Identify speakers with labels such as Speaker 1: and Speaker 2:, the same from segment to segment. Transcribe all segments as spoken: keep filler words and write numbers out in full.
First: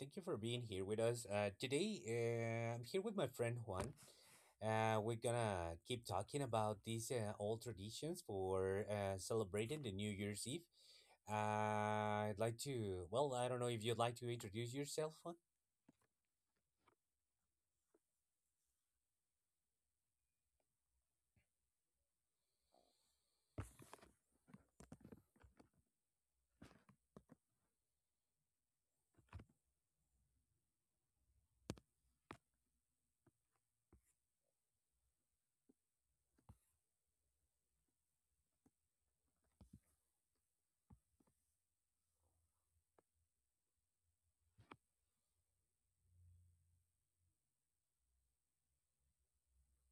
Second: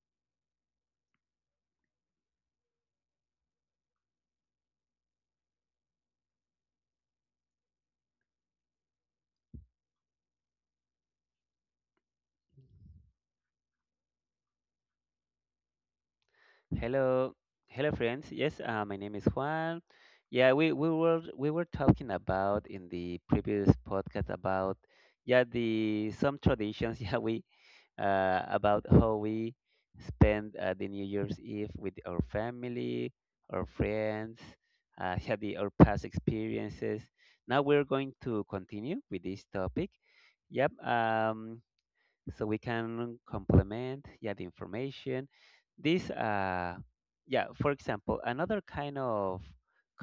Speaker 1: thank you for being here with us. Uh, today, uh, I'm here with my friend Juan. Uh, we're gonna keep talking about these uh, old traditions for uh, celebrating the New Year's Eve. Uh, I'd like to, well, I don't know if you'd like to introduce yourself, Juan.
Speaker 2: Hello, hello friends. Yes, uh, my name is Juan. Yeah, we, we were we were talking about in the previous podcast about yeah the some traditions. Yeah, we uh, about how we spend uh, the New Year's Eve with our family, our friends, uh, yeah, the, our past experiences. Now we're going to continue with this topic. Yep. Um, so we can complement yeah the information. This uh yeah, for example, another kind of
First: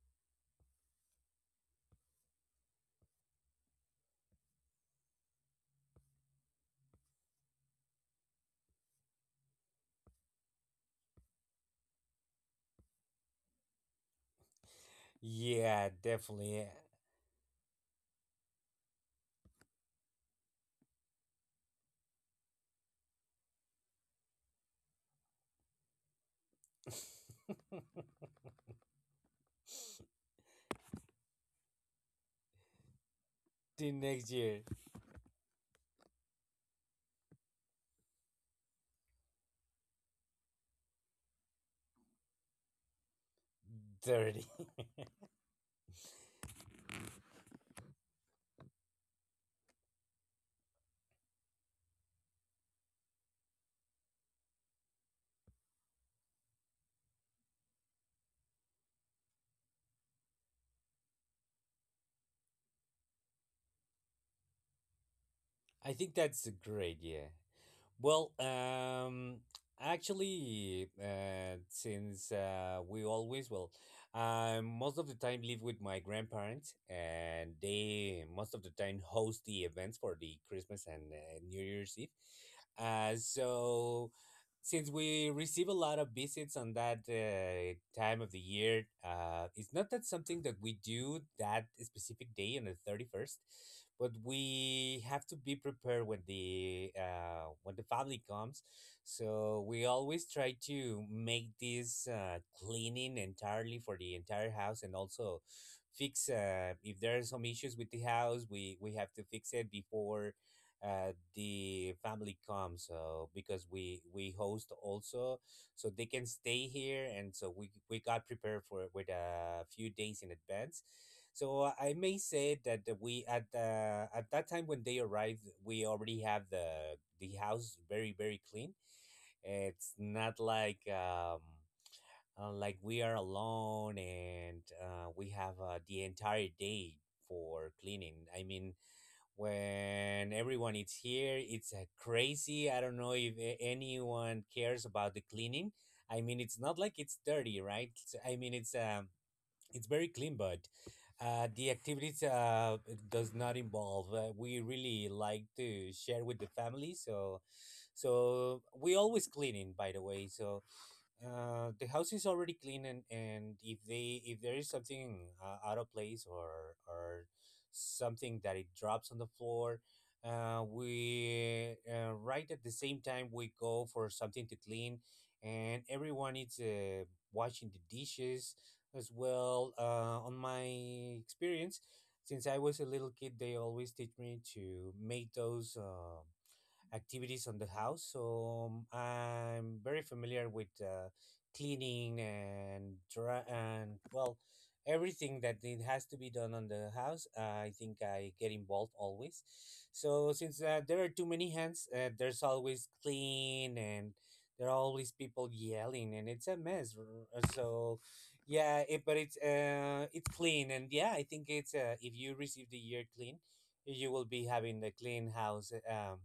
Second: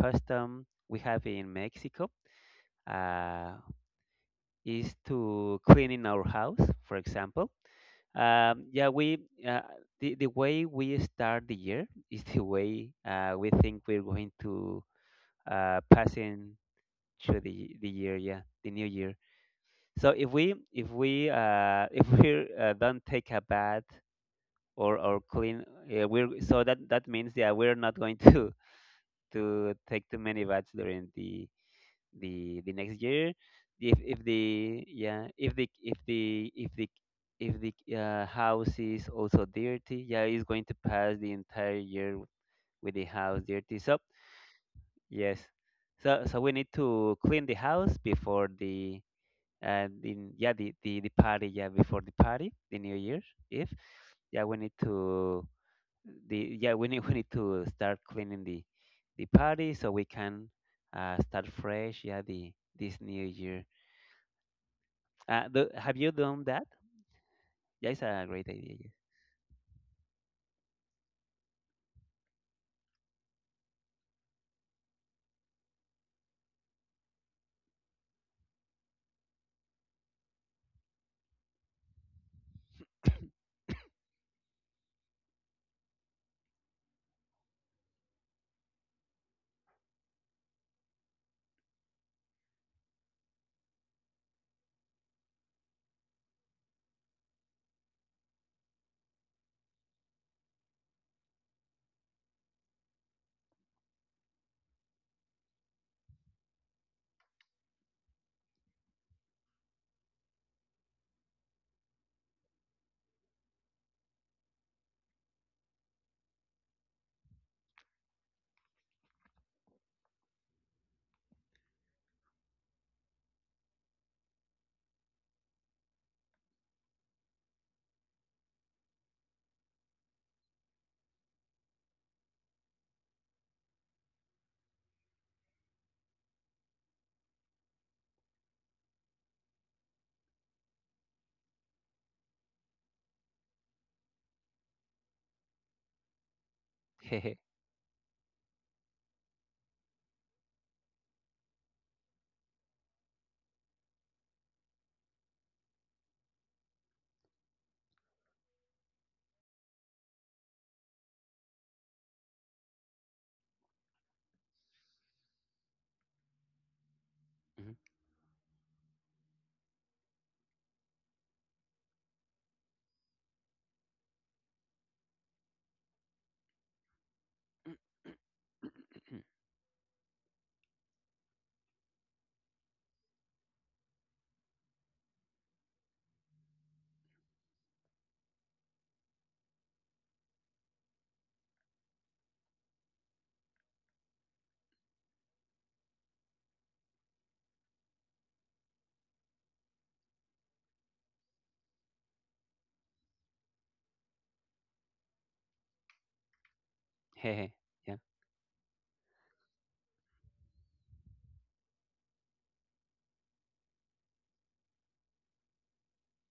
Speaker 2: custom we have in Mexico, uh, is to cleaning our house, for example. Um, yeah, we uh, the the way we start the year is the way uh, we think we're going to uh,
Speaker 1: Yeah,
Speaker 2: pass in
Speaker 1: definitely.
Speaker 2: through the the year, yeah, the new year. So if we if we uh, if we uh, don't take a bath or or clean, uh, we're so that that means yeah we're not going to to take too many baths during the the the next year
Speaker 1: The
Speaker 2: if if
Speaker 1: next year,
Speaker 2: the yeah if the if the if the if the uh, house is also dirty, yeah, it's going to pass the entire year with the house dirty. So
Speaker 1: thirty.
Speaker 2: yes, so so we need to clean the house before the uh, the yeah the, the the party, yeah, before the party, the new year. If yeah we need to the yeah we need we need to start cleaning the the party so we can uh, start fresh, yeah, the this new year. Uh, do, have
Speaker 1: I
Speaker 2: you
Speaker 1: think
Speaker 2: done
Speaker 1: that's a
Speaker 2: that?
Speaker 1: great, yeah.
Speaker 2: Yeah, it's a
Speaker 1: Well,
Speaker 2: great idea.
Speaker 1: um, actually, uh, since uh, we always, well, I most of the time live with my grandparents, and they most of the time host the events for the Christmas and uh, New Year's Eve. Uh, so since we receive a lot of visits on that uh, time of the year, uh, it's not that something that we do that specific day on the thirty-first, but we have to be prepared when the uh, when the family comes. So we always try to make this uh, cleaning entirely for the entire house, and also fix uh, if there are some issues with the house. We we have to fix it before uh, the family comes, so because we we host also, so they can stay here, and so we we got prepared for it with a few days in advance. So i may say that the- we at the at that time when they arrived, we already have the the house very very clean. It's not like um uh, like we are alone and uh, we have uh, the entire day for cleaning. I mean, when everyone is here, it's uh, crazy. I don't know if a- anyone cares about the cleaning. I mean, it's not like
Speaker 2: Yes.
Speaker 1: it's dirty, right? It's- i mean, it's um it's very clean, but uh the activities uh it does not involve, uh, we really like to share with the family. So so we always cleaning, by the way. So uh, the house is already clean. And and if they if there is something uh, out of place, or or
Speaker 2: Mhm.
Speaker 1: something that it drops on the floor, uh, we uh, right at the same time we go for something to clean. And everyone is uh, washing the dishes as well. Uh, on my experience, since I was a little kid, they always teach me to make those uh, activities on the house. So um, I'm very familiar with uh, cleaning and dry and, well, everything that it has to be done on the house. I think I get involved always. So since uh, there are too many hands, uh, there's always clean, and there are always people yelling, and it's a mess. r-
Speaker 2: Hehe. Yeah.
Speaker 1: So yeah, it, but it's uh it's clean. And yeah, I think it's uh, if you receive the year clean, you will be having the clean house. um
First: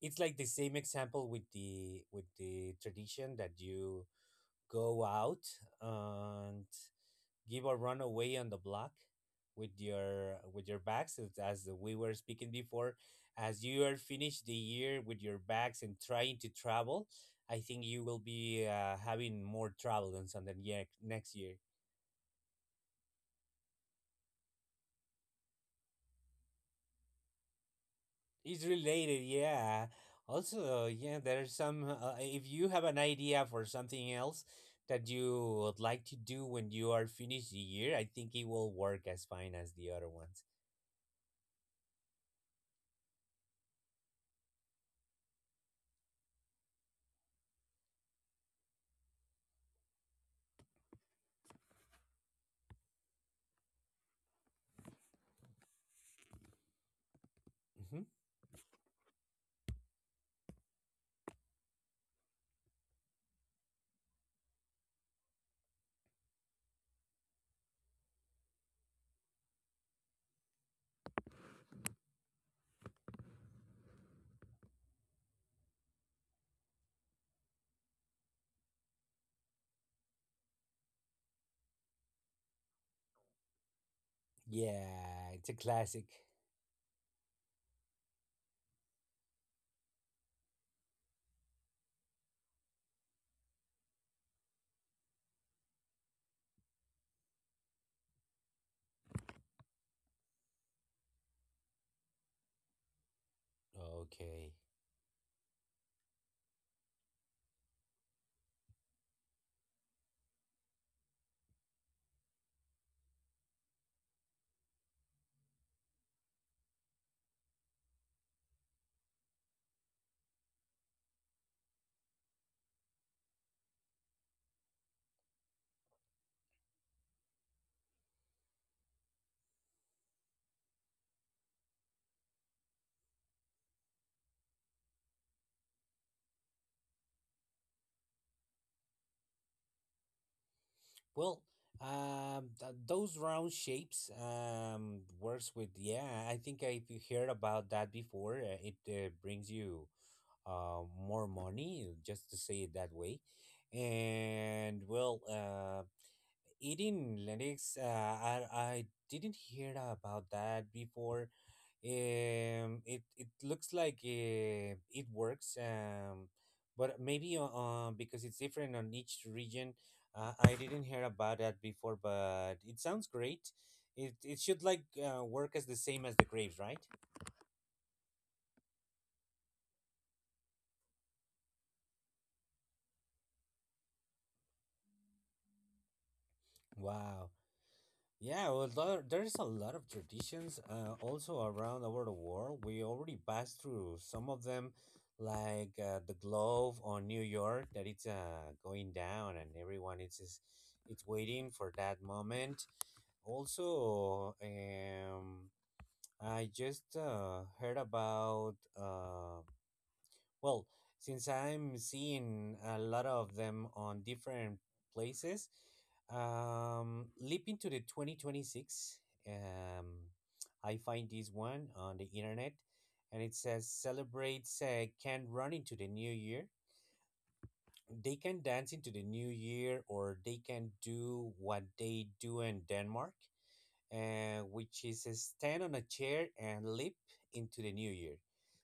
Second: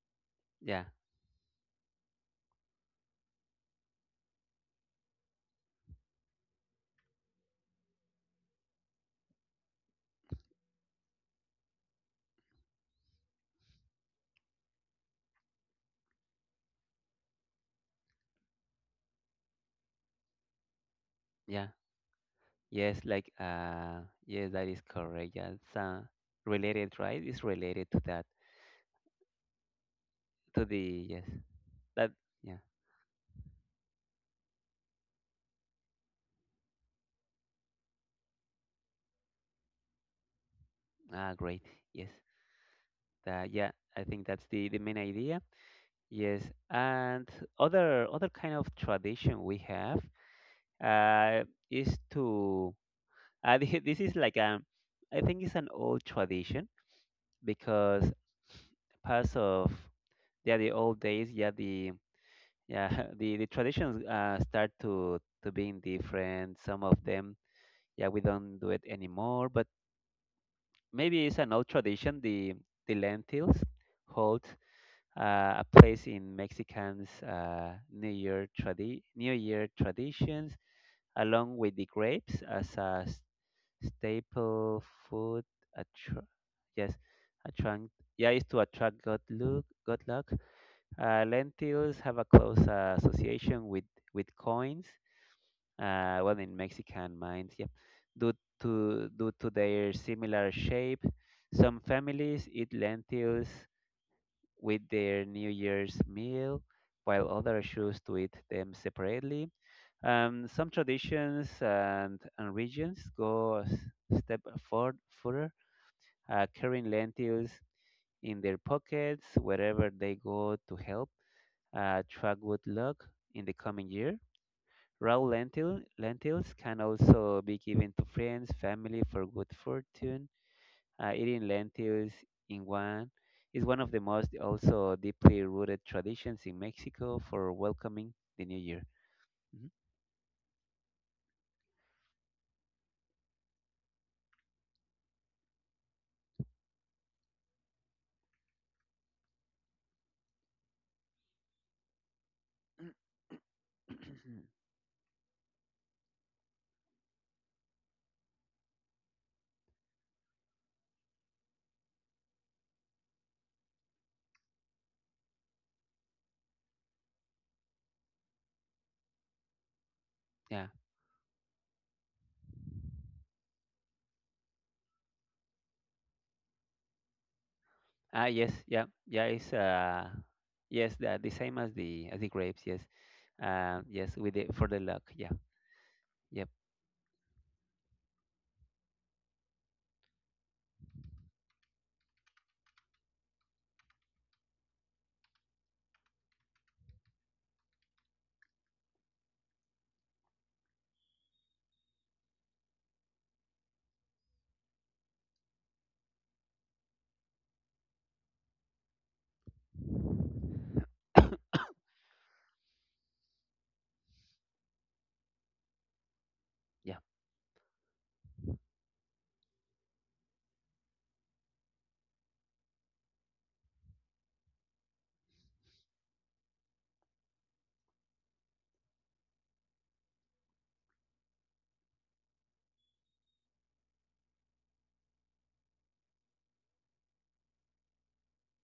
Speaker 1: It's like the same
Speaker 2: Yeah.
Speaker 1: example with the with the tradition that you go out and give a run away on the block with your with your bags, as as we were speaking before. As you are finished the year with your bags and trying to travel, I think you will be uh, having more travel than something, yeah, next year.
Speaker 2: Yeah. Yes. Like. Uh. Yes, that is correct. Yeah. It's uh, related, right? It's related to that.
Speaker 1: It's related, yeah.
Speaker 2: To
Speaker 1: Also,
Speaker 2: the
Speaker 1: yeah,
Speaker 2: yes.
Speaker 1: there's some.
Speaker 2: That.
Speaker 1: Uh, if
Speaker 2: Yeah.
Speaker 1: you have an idea for something else that you would like to do when you are finished the year, I think it will work as fine as the other ones.
Speaker 2: Ah, great. Yes. That. Yeah. I think that's the the main idea. Yes. And other other kind of tradition we have. Uh. Is to. Uh, this is like um. I think it's an old tradition
Speaker 1: Hmm.
Speaker 2: because parts of yeah the old days yeah the yeah the, the traditions uh, start to to being different, some of them. Yeah, we don't do it anymore, but maybe it's an old tradition. the the lentils hold uh, a place in mexicans uh, new year tradi- new year traditions, along with the grapes, as a staple
Speaker 1: Yeah,
Speaker 2: food
Speaker 1: it's a classic.
Speaker 2: attra- yes, attract, yeah, is to attract good luck. Good luck, uh, lentils have a close uh, association with with coins. Uh, well, in mexican mines, yeah, due to due to their similar shape, some families eat lentils
Speaker 1: Okay.
Speaker 2: with their new year's meal, while others choose to eat them separately. um, some traditions and, and regions go a s- step for, further, uh, carrying lentils in their pockets wherever they go, to help uh, track good luck in the coming year. Raw lentil, lentils can also be given to friends, family, for good fortune. Uh, eating lentils in one is one of the most also deeply rooted traditions in Mexico for welcoming the new year. Mhm.
Speaker 1: Well, um, th- those round shapes um works with, yeah. I think I've heard about that before. Uh, It uh, brings you uh, more money, just to say it that way. And, well, uh, eating Linux, uh, I, I didn't hear about that before. Um, it, it looks like uh, it works, um, but maybe uh, uh, because it's different on each region, uh, I
Speaker 2: Yeah.
Speaker 1: didn't hear about that before, but it sounds great. It, it should like uh, work as the same as the Graves, right?
Speaker 2: Ah, yes, yeah, yeah. It's uh, yes, the, the same as the as the grapes. Yes, uh, yes, with the for the luck. Yeah, yep,
Speaker 1: Wow. Yeah, well, there, there's a lot of traditions uh, also around over the world. We already passed through some of them, like uh, the Glove on New York, that it's uh, going down, and everyone is is it's waiting for that moment. Also, um, I just uh, heard about. Uh, well, since I'm seeing a lot of them on different places,
Speaker 2: yeah,
Speaker 1: um, leaping to the twenty twenty-six, um, I find this one on the internet, and it says celebrates uh, can run into the new year. They can dance into the new year, or they can do what they do in Denmark, uh, which is uh, stand on a chair and leap into the new year.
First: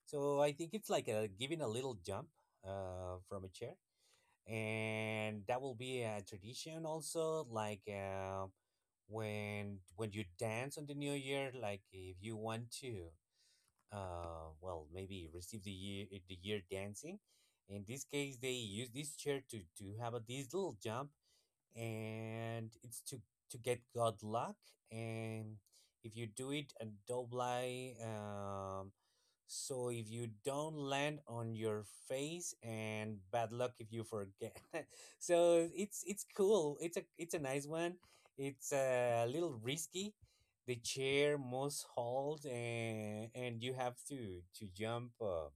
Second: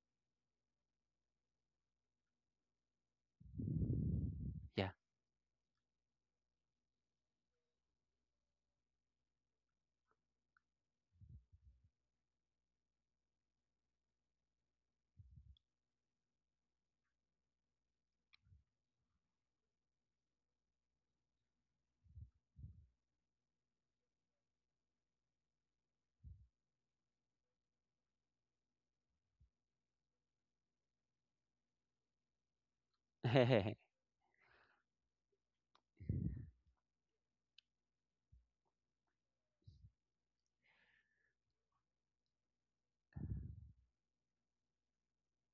Speaker 1: So I think it's like a, giving a little jump uh, from a chair.
Speaker 2: yeah.
Speaker 1: And that will be a tradition also, like uh, when when you dance on the new year, like if you want to, uh, well, maybe receive the year the year dancing. In this case, they use this chair to to have a, this little jump, and it's to to get good luck. And if you do it a double, um so if you don't land on your face and bad luck if you forget. so it's it's cool, it's a it's a nice one. It's a little risky. The chair must hold, and and you have to to jump uh,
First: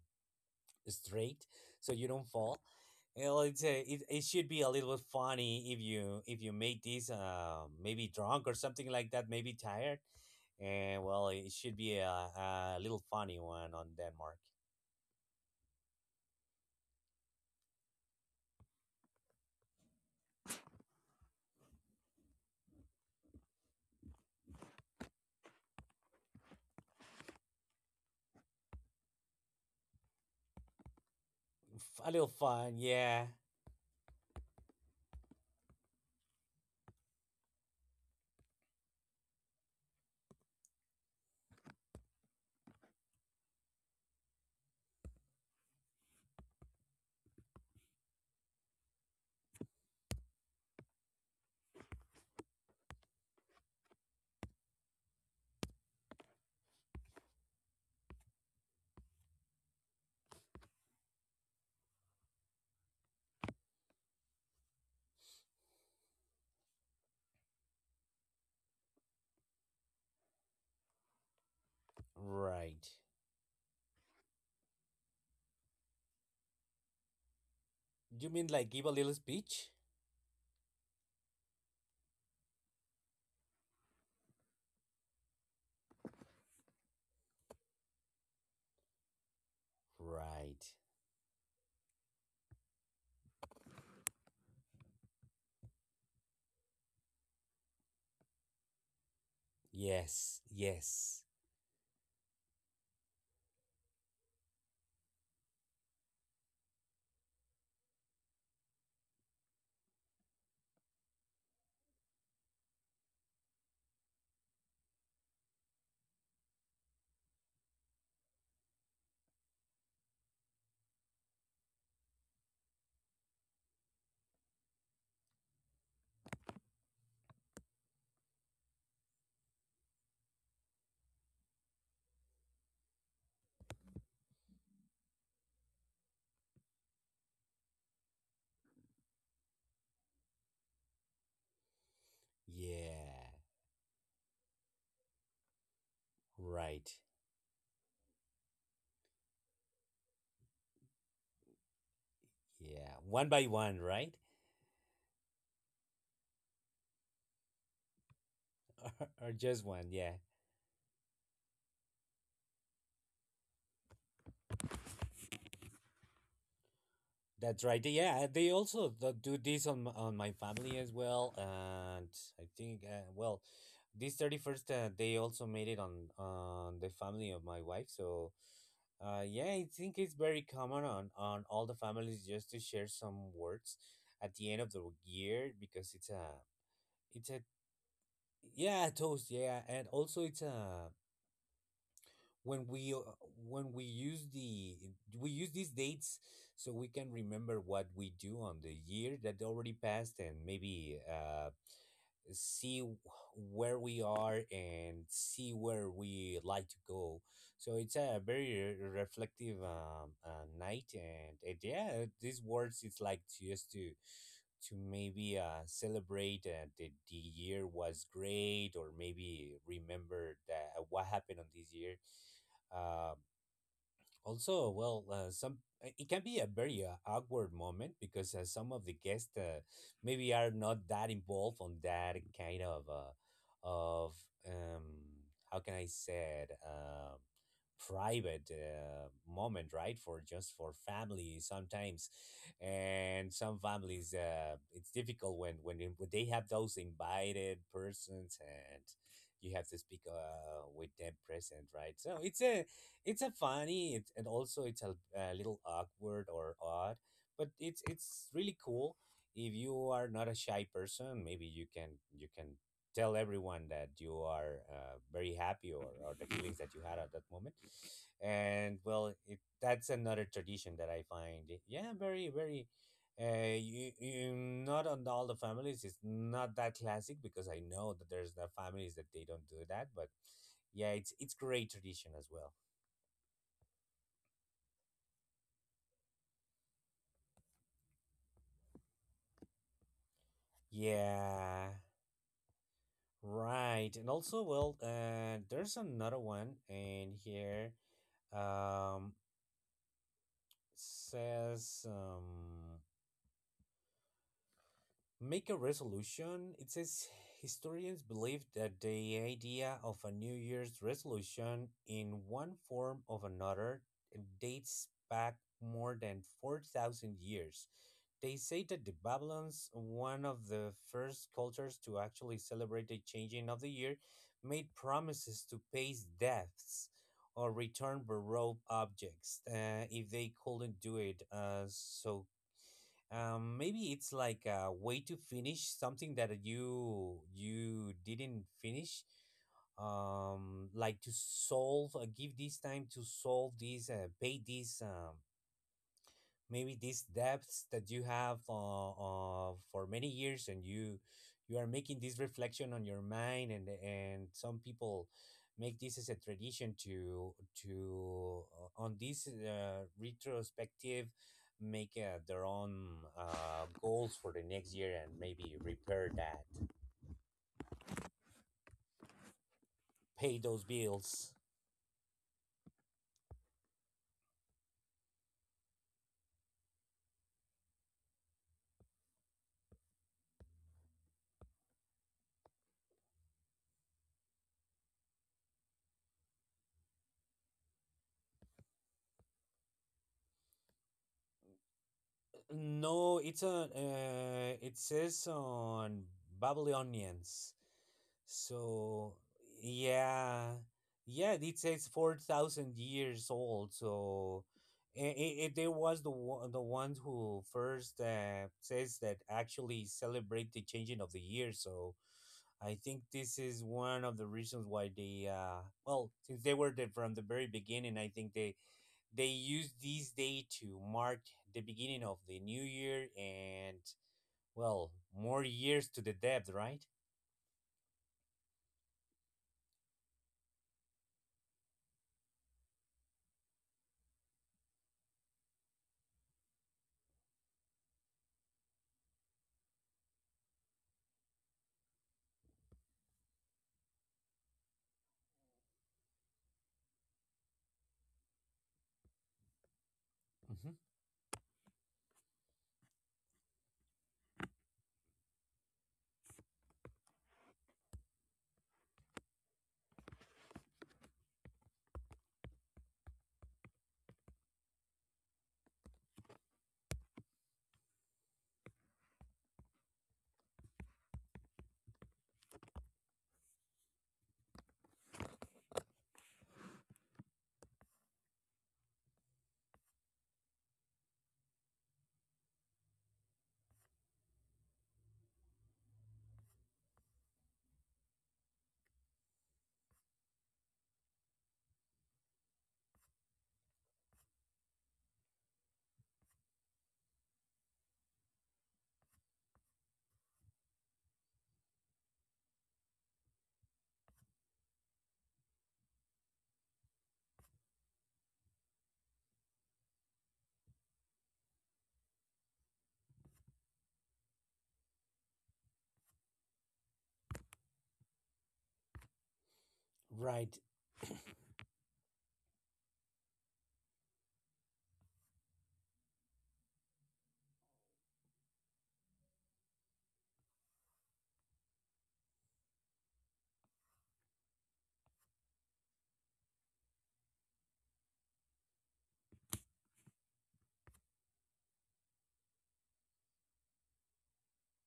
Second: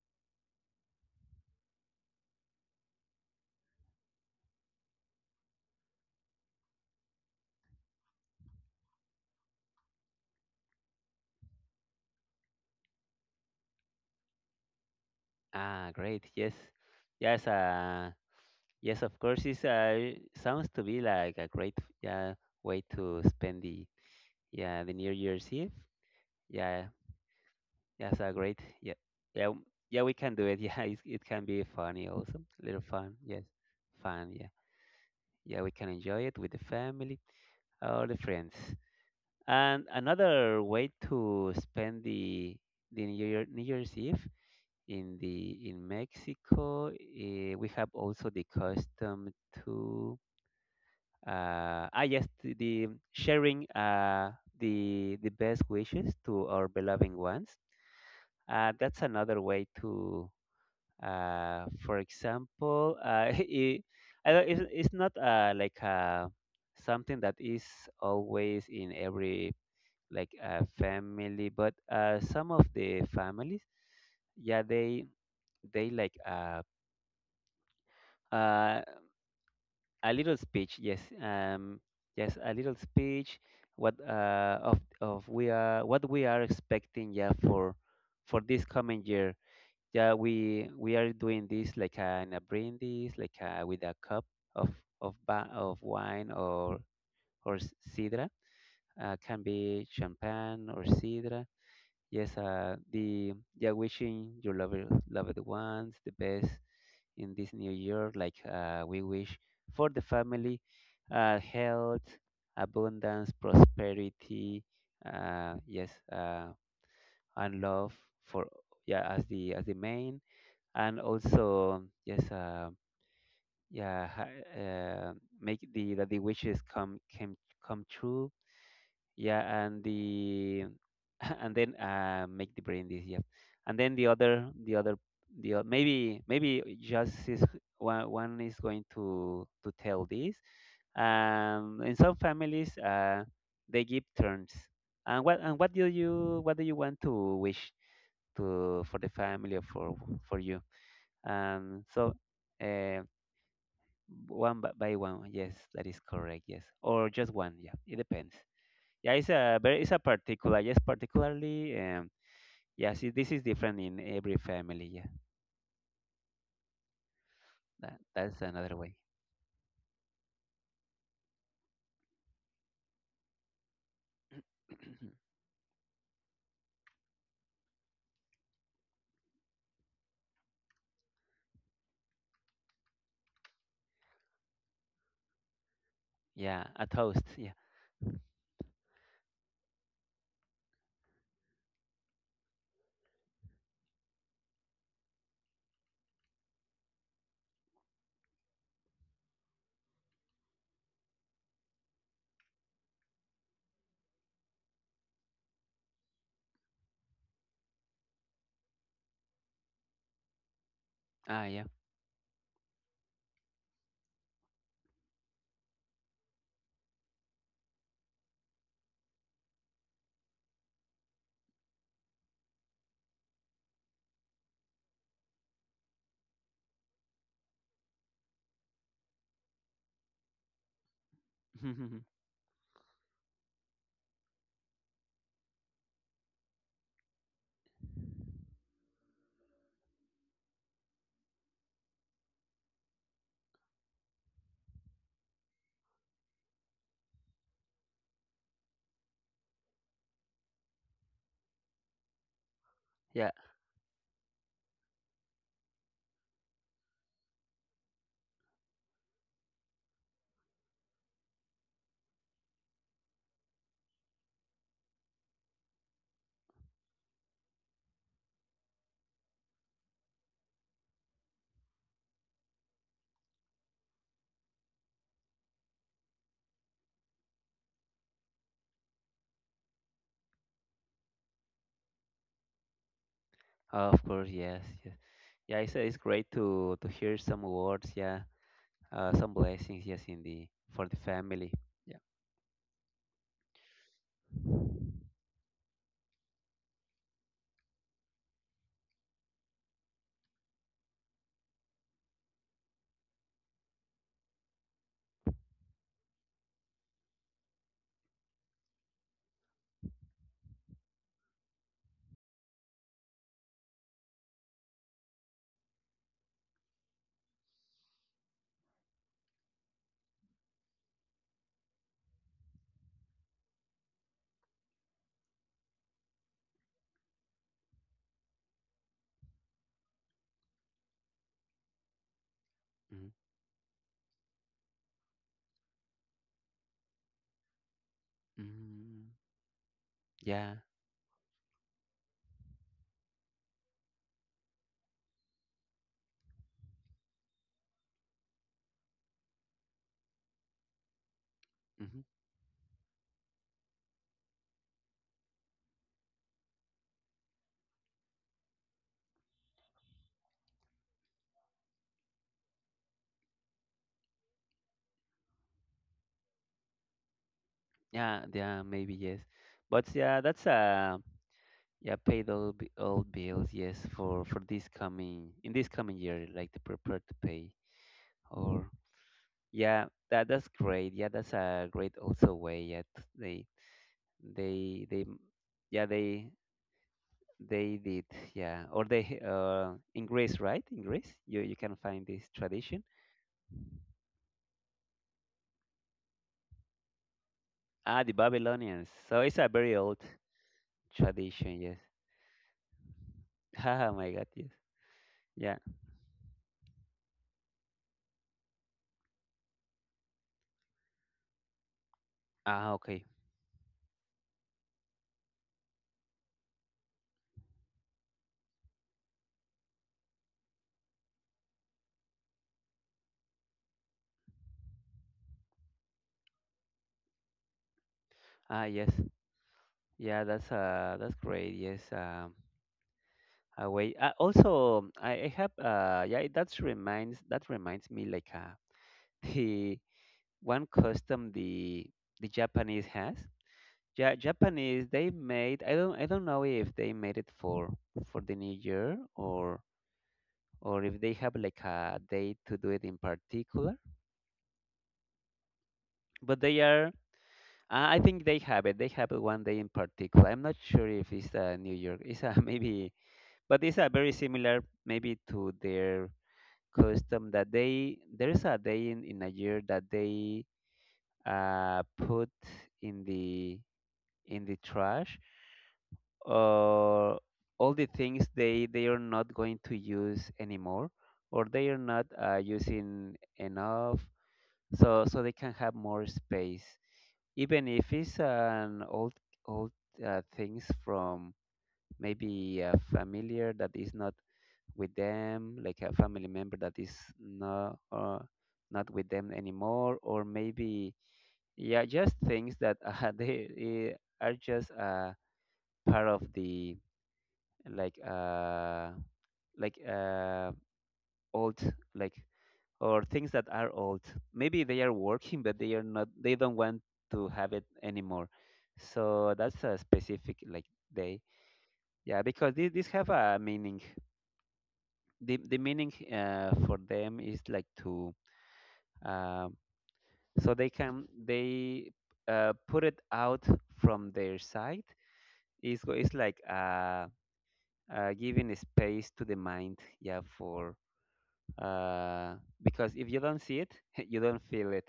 Speaker 1: straight, so you don't fall. Well, it's a it, it should be a little bit funny if you if you make this, uh, maybe drunk or something like that, maybe tired. And, well, it should be a, a little funny one on Denmark.
Speaker 2: Ah, great. Yes, yes. Uh, yes. Of course, it's uh, sounds to be like a great yeah way to spend the yeah the New Year's Eve. Yeah, that's a great yeah yeah w- yeah. We can do it. Yeah, it's, it can be
Speaker 1: F-
Speaker 2: funny
Speaker 1: A little
Speaker 2: also.
Speaker 1: fun,
Speaker 2: Little fun.
Speaker 1: yeah.
Speaker 2: Yes, fun. Yeah, yeah. We can enjoy it with the family or the friends. And another way to spend the the New Year, New Year's Eve in the in Mexico, eh, we have also the custom to uh, ah yes, the the sharing uh, the the best wishes to our beloved ones. Uh, that's another way to, uh, for example, uh, it, I don't- it's, it's not uh, like uh, something that is always in every like a family, but uh, some of
Speaker 1: Right.
Speaker 2: the families yeah they they like uh,
Speaker 1: You mean like
Speaker 2: uh,
Speaker 1: give a little speech?
Speaker 2: a little speech, yes. Um, yes, a little speech, what uh of of we are what we are expecting, yeah, for for this coming year. Yeah,
Speaker 1: Right.
Speaker 2: we we are doing this like uh, and uh, like uh, with a cup of of ba- of wine or or s- sidra. uh, can be
Speaker 1: Yes.
Speaker 2: champagne or
Speaker 1: Yes.
Speaker 2: sidra. Yes, uh, the yeah, wishing your loved loved ones the best in this new year. Like uh, we wish for the family, uh, health, abundance, prosperity. Uh, yes, uh, and love for yeah as the as the main, and also yes, uh, yeah, ha- uh, make the that the wishes come came come true, yeah. And the and then uh, make the brain this yeah and then the other the other the o- maybe maybe just is one one is going to to tell this. Um, in some families uh
Speaker 1: Yeah.
Speaker 2: they give turns. And what and what do you what do you
Speaker 1: Right.
Speaker 2: want to wish to for the family, or for for you. Um, so
Speaker 1: Yeah,
Speaker 2: uh
Speaker 1: one by one, right?
Speaker 2: one by by one, yes, that is correct. Yes, or just one. Yeah, it depends.
Speaker 1: Or,
Speaker 2: Yeah,
Speaker 1: or
Speaker 2: it's a
Speaker 1: just
Speaker 2: very
Speaker 1: one,
Speaker 2: it's a
Speaker 1: yeah.
Speaker 2: particular yes, particularly um yeah, it- this is different in every family. Yeah,
Speaker 1: That's right.
Speaker 2: that
Speaker 1: Yeah,
Speaker 2: that's
Speaker 1: they
Speaker 2: another
Speaker 1: also
Speaker 2: way.
Speaker 1: th- do this on m- on my family as well. And I think uh, well, this thirty-first uh, they also made it on on the family of my wife. So uh, yeah, I think it's very common on on all the families, just to share some words at the end of the year, because it's a
Speaker 2: Yeah, a toast.
Speaker 1: it's a
Speaker 2: Yeah.
Speaker 1: yeah toast yeah. And also it's a when we uh, when we use the we use these dates so we can remember what we do on the year that already passed, and maybe uh see where we are, and see where we like to go. So it's a very re- reflective um uh, night. and,
Speaker 2: Ah,
Speaker 1: and
Speaker 2: yeah.
Speaker 1: yeah, these words it's like, to just to to maybe uh celebrate, uh, that the year was great, or maybe remember that, uh, what happened on this year. Uh, also, well, uh, some uh, it can be a very uh, awkward moment, because uh, some of the guests uh, maybe are not that involved on that kind of uh, of um, how can I say it? Uh, private uh, moment, right, for just for family sometimes. And some families uh, it's difficult when when, they- when they have those invited persons, and you have to speak uh, with them present, right? So it's a it's
Speaker 2: Yeah.
Speaker 1: a funny it's, and also it's a, a little awkward or odd, but it's it's really cool. If you are not a shy person, maybe you can you can tell everyone that you are uh, very happy, or, or the feelings that you had at that moment. And, well, it, that's another tradition that I find, yeah, very very uh, you, you, not on all the families. It's not that classic, because I know that there's the families that they don't do that. But yeah, it's it's great tradition as well.
Speaker 2: Of course. Yes. Yes. Yeah. It's it's great to to hear some words. Yeah. Uh, some blessings. Yes, in the for the family.
Speaker 1: Yeah,
Speaker 2: Yeah.
Speaker 1: right. And also, well, uh, there's another one in here. Um says um Make a resolution. It says historians believe that the idea of a New Year's resolution in one form or another dates back more than four thousand years. They say that the Babylons, one of the first cultures to actually celebrate the changing of the year, made promises to pay debts or return borrowed objects uh, if they couldn't do it. Uh, so
Speaker 2: Hmm.
Speaker 1: um maybe it's like a way to finish something that you you didn't finish.
Speaker 2: Hmm. Yeah.
Speaker 1: Um like to solve, uh, give this time to solve this, uh, pay this. Um maybe these debts that you have uh, uh, for many years, and you you are making
Speaker 2: Hmm.
Speaker 1: this reflection on your mind. and and some people make this as a tradition to to uh, on this uh, retrospective, make uh, their own uh, goals for the next year, and maybe repair that,
Speaker 2: Yeah. Yeah. Maybe yes. But yeah,
Speaker 1: pay
Speaker 2: that's
Speaker 1: those
Speaker 2: a
Speaker 1: bills.
Speaker 2: yeah, paid all b- all bills, yes, for for this coming in this coming year, like the prepare to pay or yeah, that that's great. Yeah, that's a great also way. Yeah, t- they they they m- yeah they they did. Yeah, or they uh in Greece, right, in Greece you you can find this tradition.
Speaker 1: No, it's a uh, it says on Babylonians.
Speaker 2: Ah, the Babylonians,
Speaker 1: So
Speaker 2: so it's a very old
Speaker 1: yeah, yeah, it
Speaker 2: tradition, yes.
Speaker 1: says four thousand years old.
Speaker 2: Oh my God, yes,
Speaker 1: So it, it,
Speaker 2: yeah.
Speaker 1: there was the one, the ones who first uh, says that actually celebrate the changing of the year. So
Speaker 2: Ah,
Speaker 1: I think
Speaker 2: okay.
Speaker 1: this is one of the reasons why they uh well, since they were there from the very beginning, I think they they used this day to mark the beginning of the new year and, well, more years to the depth, right?
Speaker 2: Ah, yes, yeah, that's uh that's great, yes. Um, away. Uh, also, I, I have uh yeah, that's reminds that reminds me like uh the one custom the the Japanese has. Ja Japanese, they made, I don't I don't know if they made it for for the new year, or
Speaker 1: Hmm.
Speaker 2: or if they have like a day to do it in particular. But they are uh, I think they have it. They have it one day in particular. I'm not sure if it's uh, New York. It's uh, maybe, but it's uh, very similar maybe to their custom, that they there is a day in, in a year that they uh, put in the in the trash, or all the things they they are not going to use anymore, or they are not uh, using enough, so so they can have more space, even if it's an old old uh, things from maybe a familiar that is not with them, like a family member that is not uh, not with them anymore, or maybe yeah, just things that uh, they uh, are just uh, part of the like uh, like uh, old like, or things that are old. Maybe they are working, but they are not. They don't want to have it anymore. So that's a specific
Speaker 1: Right.
Speaker 2: like day. Yeah, because these, these have a meaning. The the meaning uh, for them is like to um, so they can they uh, put it out from their side. It's, go- it's like uh, uh, giving space to the mind, yeah, for uh, because if you don't see it, you don't feel it.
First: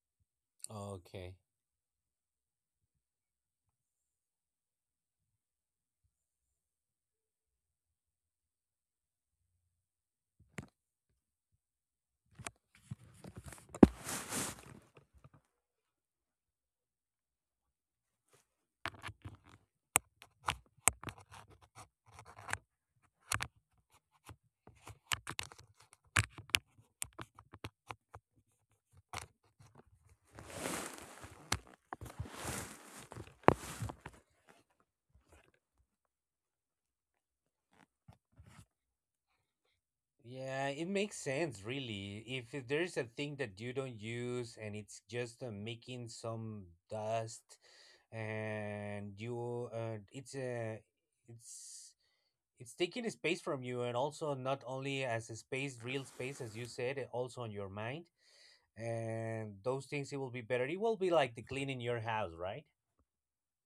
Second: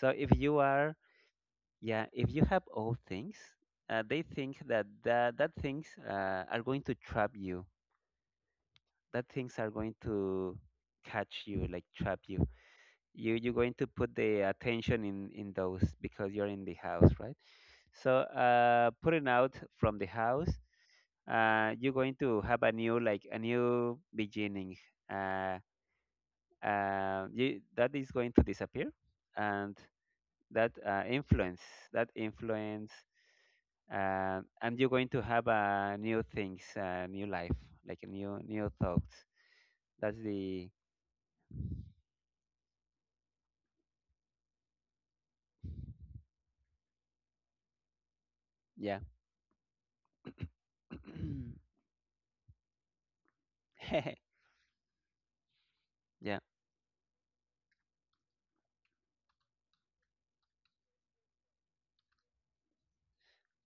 Speaker 2: So if you are,
Speaker 1: Okay.
Speaker 2: yeah, if you have all things, uh, they think that that, that things uh, are going to trap you. That things are going to catch you, like trap you. You you're going to put the attention in in those, because you're in the house, right? So uh, putting out from the house, uh, you're going to have a new like a new beginning. Uh, uh, you, that is going to disappear, and that uh, influence, that influence, uh, and you're going to have uh, new things, uh, new life, like a new new thoughts. That's the
Speaker 1: Yeah, it makes sense, really. If it- There's a thing that you don't use and it's just uh, making some dust,
Speaker 2: yeah,
Speaker 1: and you, uh, it's a, it's, it's taking a space from you, and also not only as a space, real
Speaker 2: yeah,
Speaker 1: space, as you said, uh, also on your mind. And those things, it will be better. It will be like the cleaning your house, right?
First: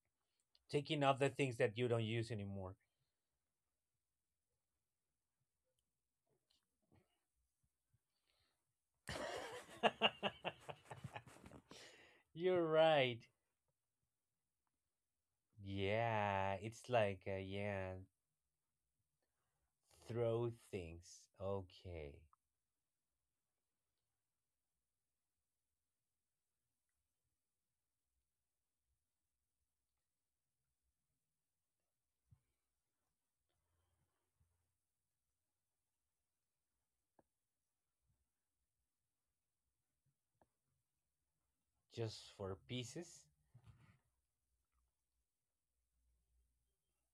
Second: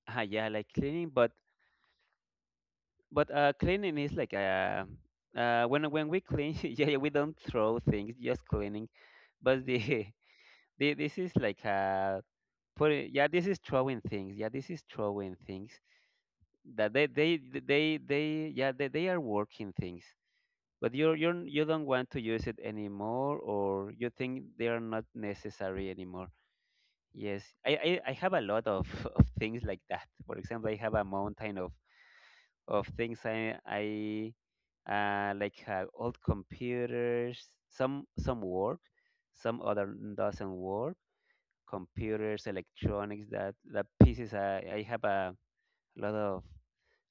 Speaker 2: ah, yeah, like
Speaker 1: Taking
Speaker 2: cleaning,
Speaker 1: off the
Speaker 2: but
Speaker 1: things that you don't use anymore.
Speaker 2: But uh, cleaning is like uh, uh, when when we clean, yeah, yeah, we don't throw things, just cleaning. But the, the this is like uh,
Speaker 1: You're
Speaker 2: put it,
Speaker 1: right.
Speaker 2: yeah, this is throwing things. Yeah, this is throwing things
Speaker 1: Yeah, it's
Speaker 2: that they
Speaker 1: like
Speaker 2: they
Speaker 1: uh, yeah,
Speaker 2: they they yeah they, they are working things.
Speaker 1: throw
Speaker 2: But you're
Speaker 1: things.
Speaker 2: you're you don't want
Speaker 1: Okay,
Speaker 2: to use it anymore, or you think they are not necessary anymore. Yes, I I, I have a lot of, of things like that. For example, I have a mountain of of things I I uh, like uh, old computers. Some some work, some other doesn't work.
Speaker 1: just
Speaker 2: Computers,
Speaker 1: for pieces.
Speaker 2: electronics, that that pieces. I I have a lot of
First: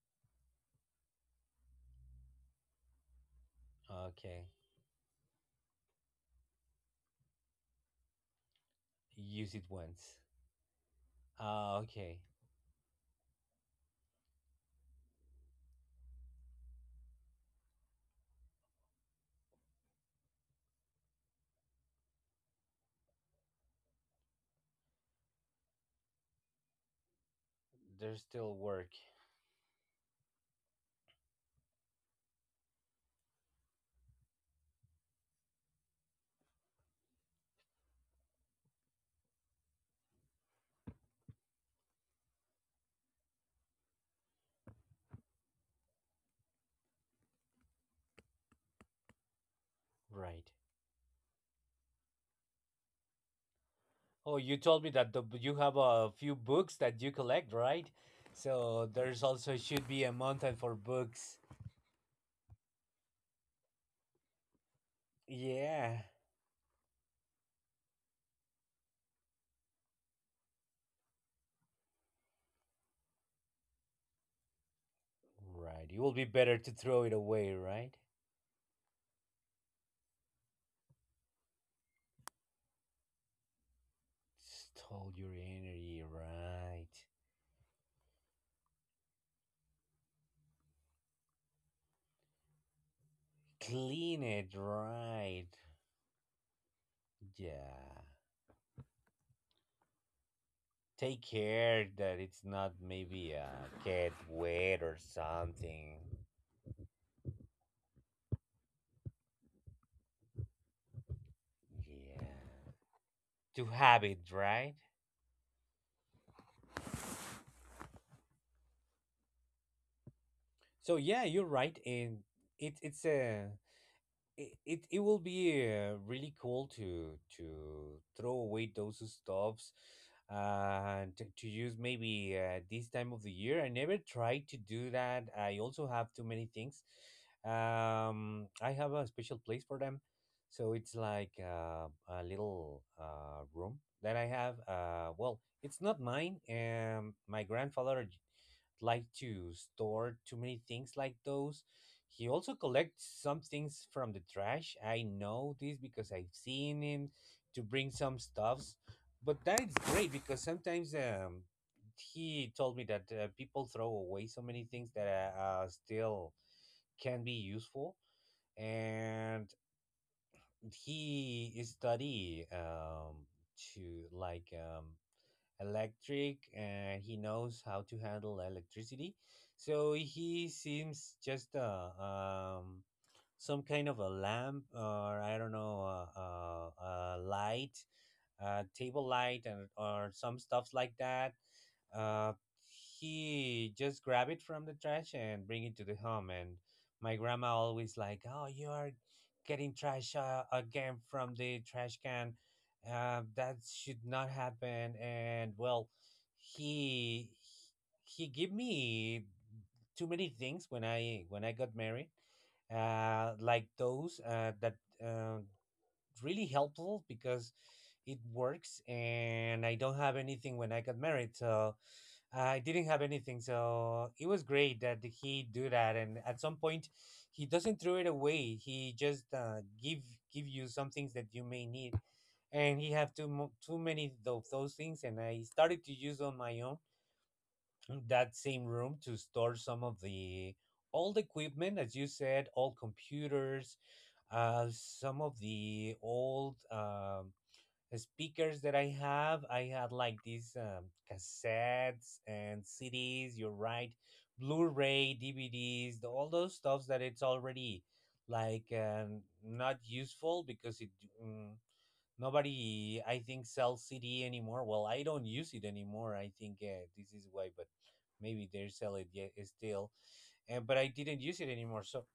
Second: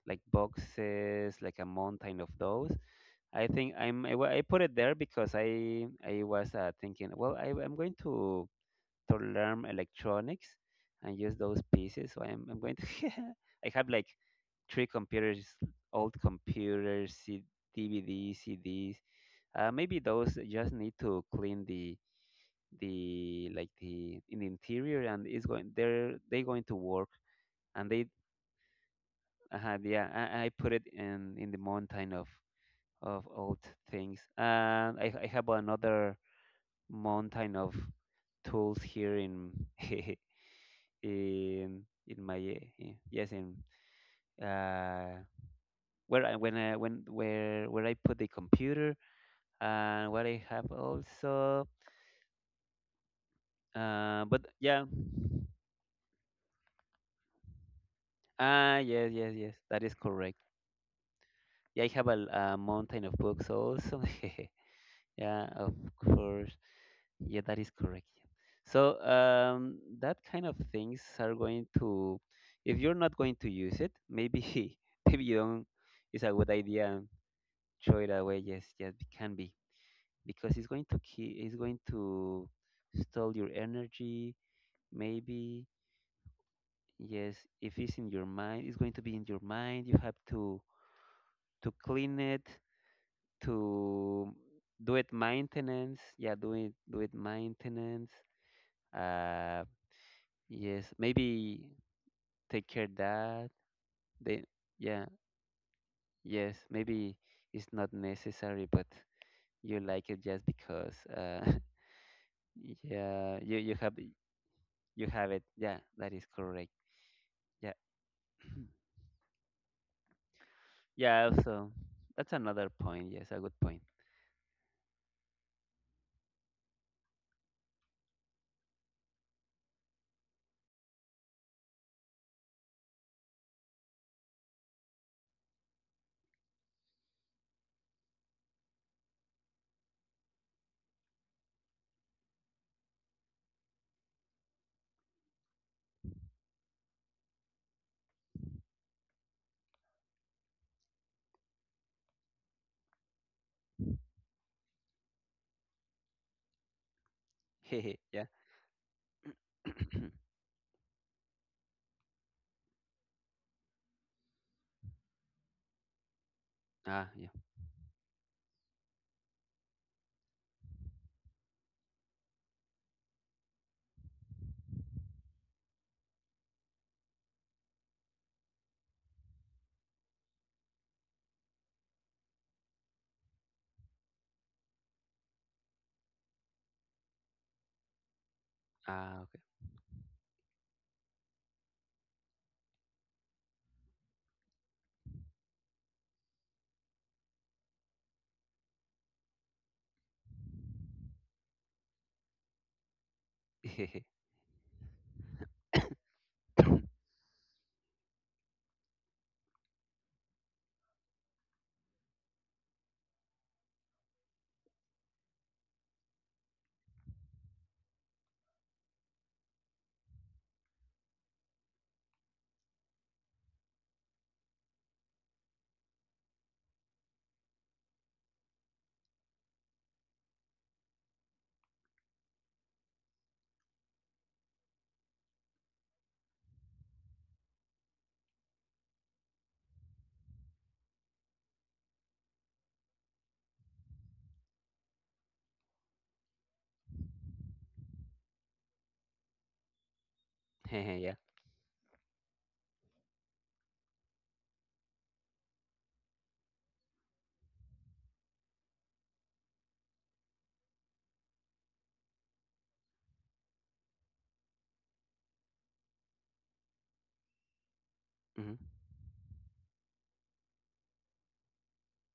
Speaker 2: like boxes, like a mountain of those. I think I'm I, wa-
Speaker 1: Okay,
Speaker 2: I put it there because I I was uh, thinking, well, I, I'm going to to
Speaker 1: use it
Speaker 2: learn
Speaker 1: once.
Speaker 2: electronics and use those
Speaker 1: Ah,
Speaker 2: pieces.
Speaker 1: okay.
Speaker 2: So I'm I'm going to. I have like three computers, old computers, C- D V Ds, C Ds. Uh, maybe those just need to clean the the like the in the interior, and it's going they're they going to work, and they
Speaker 1: There's still work,
Speaker 2: uh, yeah, I, I put it in in the mountain of of old things, and I I have another mountain of tools here in in in my eh, yes in uh where I when I when where where I put the computer and what I
Speaker 1: right?
Speaker 2: have also. Uh,
Speaker 1: Oh,
Speaker 2: but
Speaker 1: you
Speaker 2: yeah,
Speaker 1: told me that the, you have a few books that you collect, right?
Speaker 2: ah,
Speaker 1: So
Speaker 2: yes,
Speaker 1: there's
Speaker 2: yes, yes,
Speaker 1: also
Speaker 2: that
Speaker 1: should
Speaker 2: is
Speaker 1: be a
Speaker 2: correct.
Speaker 1: mountain for books.
Speaker 2: Yeah, I have a, l- a mountain of books also. Yeah, of
Speaker 1: Yeah,
Speaker 2: course. Yeah, that is correct. So um, that kind of things are going to, if you're not going to use it, maybe maybe you don't.
Speaker 1: right. It will
Speaker 2: It's
Speaker 1: be
Speaker 2: a good
Speaker 1: better to
Speaker 2: idea.
Speaker 1: throw it away,
Speaker 2: Throw
Speaker 1: right?
Speaker 2: it away. Yes, yes, it can be because it's going to keep. It's going to stall your energy.
Speaker 1: Stole your
Speaker 2: Maybe.
Speaker 1: energy, right?
Speaker 2: Yes, if it's in your mind, it's going to be in your mind. You have to to clean it,
Speaker 1: Clean
Speaker 2: to
Speaker 1: it,
Speaker 2: do it
Speaker 1: right?
Speaker 2: maintenance. Yeah, do it do it
Speaker 1: Yeah.
Speaker 2: maintenance. Uh, yes,
Speaker 1: Take
Speaker 2: maybe
Speaker 1: care that it's
Speaker 2: take
Speaker 1: not
Speaker 2: care
Speaker 1: maybe
Speaker 2: that.
Speaker 1: a get
Speaker 2: They,
Speaker 1: wet or
Speaker 2: yeah,
Speaker 1: something.
Speaker 2: yes, maybe it's not necessary, but you like it just because. Uh,
Speaker 1: Yeah.
Speaker 2: yeah, you
Speaker 1: To
Speaker 2: you have
Speaker 1: have it, right?
Speaker 2: you have it. Yeah, that is correct. Yeah,
Speaker 1: So
Speaker 2: yeah.
Speaker 1: yeah, you're
Speaker 2: Also,
Speaker 1: right. And
Speaker 2: that's another
Speaker 1: it, it's
Speaker 2: point. Yes, a
Speaker 1: a
Speaker 2: good point.
Speaker 1: it, it it will be uh, really cool to to throw away those stuffs and to, to use maybe uh, this time of the year. I never tried to do that. I also have too many things. Um, I have a special place for them, so it's like uh, a little uh, room that I have. Uh, well, it's not mine. Um, my grandfather like to store too many things like those. He also collects some things from the trash. I know this because I've seen him to bring some
Speaker 2: Yeah.
Speaker 1: stuffs. But that is great because sometimes um, he told me that uh, people throw away so many things that uh, uh, still
Speaker 2: Ah,
Speaker 1: can
Speaker 2: yeah.
Speaker 1: be useful. And he study um, to, like, um, electric, and he knows how to handle electricity. So he seems just a, um, some kind of a lamp, or I don't know, a, a, a light, a table
Speaker 2: Ah, okay.
Speaker 1: light, and or some stuffs like that. Uh, he just grab it from the trash and bring it to the home. And my grandma always like, "Oh, you are getting trash uh, again from the trash can. Uh, that should not happen." And, well, he he give me too many things when I when I got married, uh, like those uh, that uh, really helpful because it works and I don't have anything when I got married. So I didn't have anything, so it was great that he do that. And at some point, he doesn't throw it away. He just uh, give give you some things that you may need, and he have too mo- too many of those things. And I started to use on my own that same room to store some of the old equipment, as you said, old computers, uh, some of the old, um speakers that I have. I had like these, um,
Speaker 2: Hehe, yeah.
Speaker 1: cassettes and C Ds, you're right, Blu-ray, D V Ds, the, all those stuffs that it's already like, um, not useful because it mm, nobody, I think, sells C D anymore. Well, I don't use it anymore. I think, uh, this is why, but maybe they
Speaker 2: Hmm.
Speaker 1: sell it yet still, uh, but I didn't use it anymore. So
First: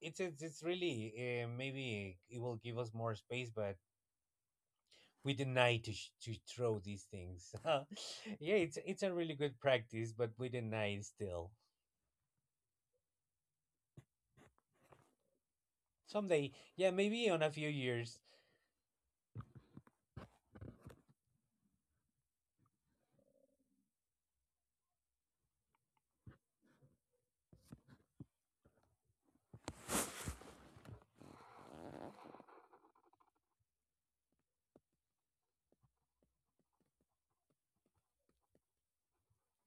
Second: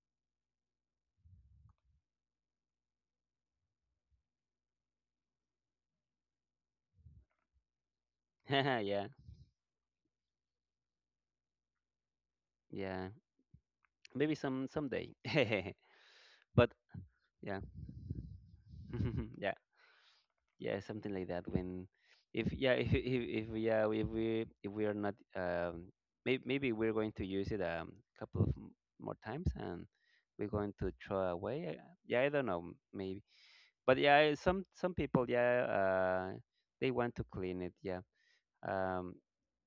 Speaker 1: it's it's, it's really, uh, maybe it will give us more space, but we deny to sh- to throw these things. Yeah, it's it's
Speaker 2: Yeah.
Speaker 1: a really good practice, but we deny it still.
Speaker 2: Yeah. Maybe some someday.
Speaker 1: Someday,
Speaker 2: But
Speaker 1: yeah, maybe on a
Speaker 2: yeah.
Speaker 1: few years.
Speaker 2: Yeah. Yeah, something like that. When, if yeah, if if, if yeah, if we if we are not um, maybe maybe we're going to use it a couple of m- more times and we're going to throw away. uh, Yeah, I don't know, maybe. But yeah, some some people yeah, uh, they want to clean it. Yeah. Um,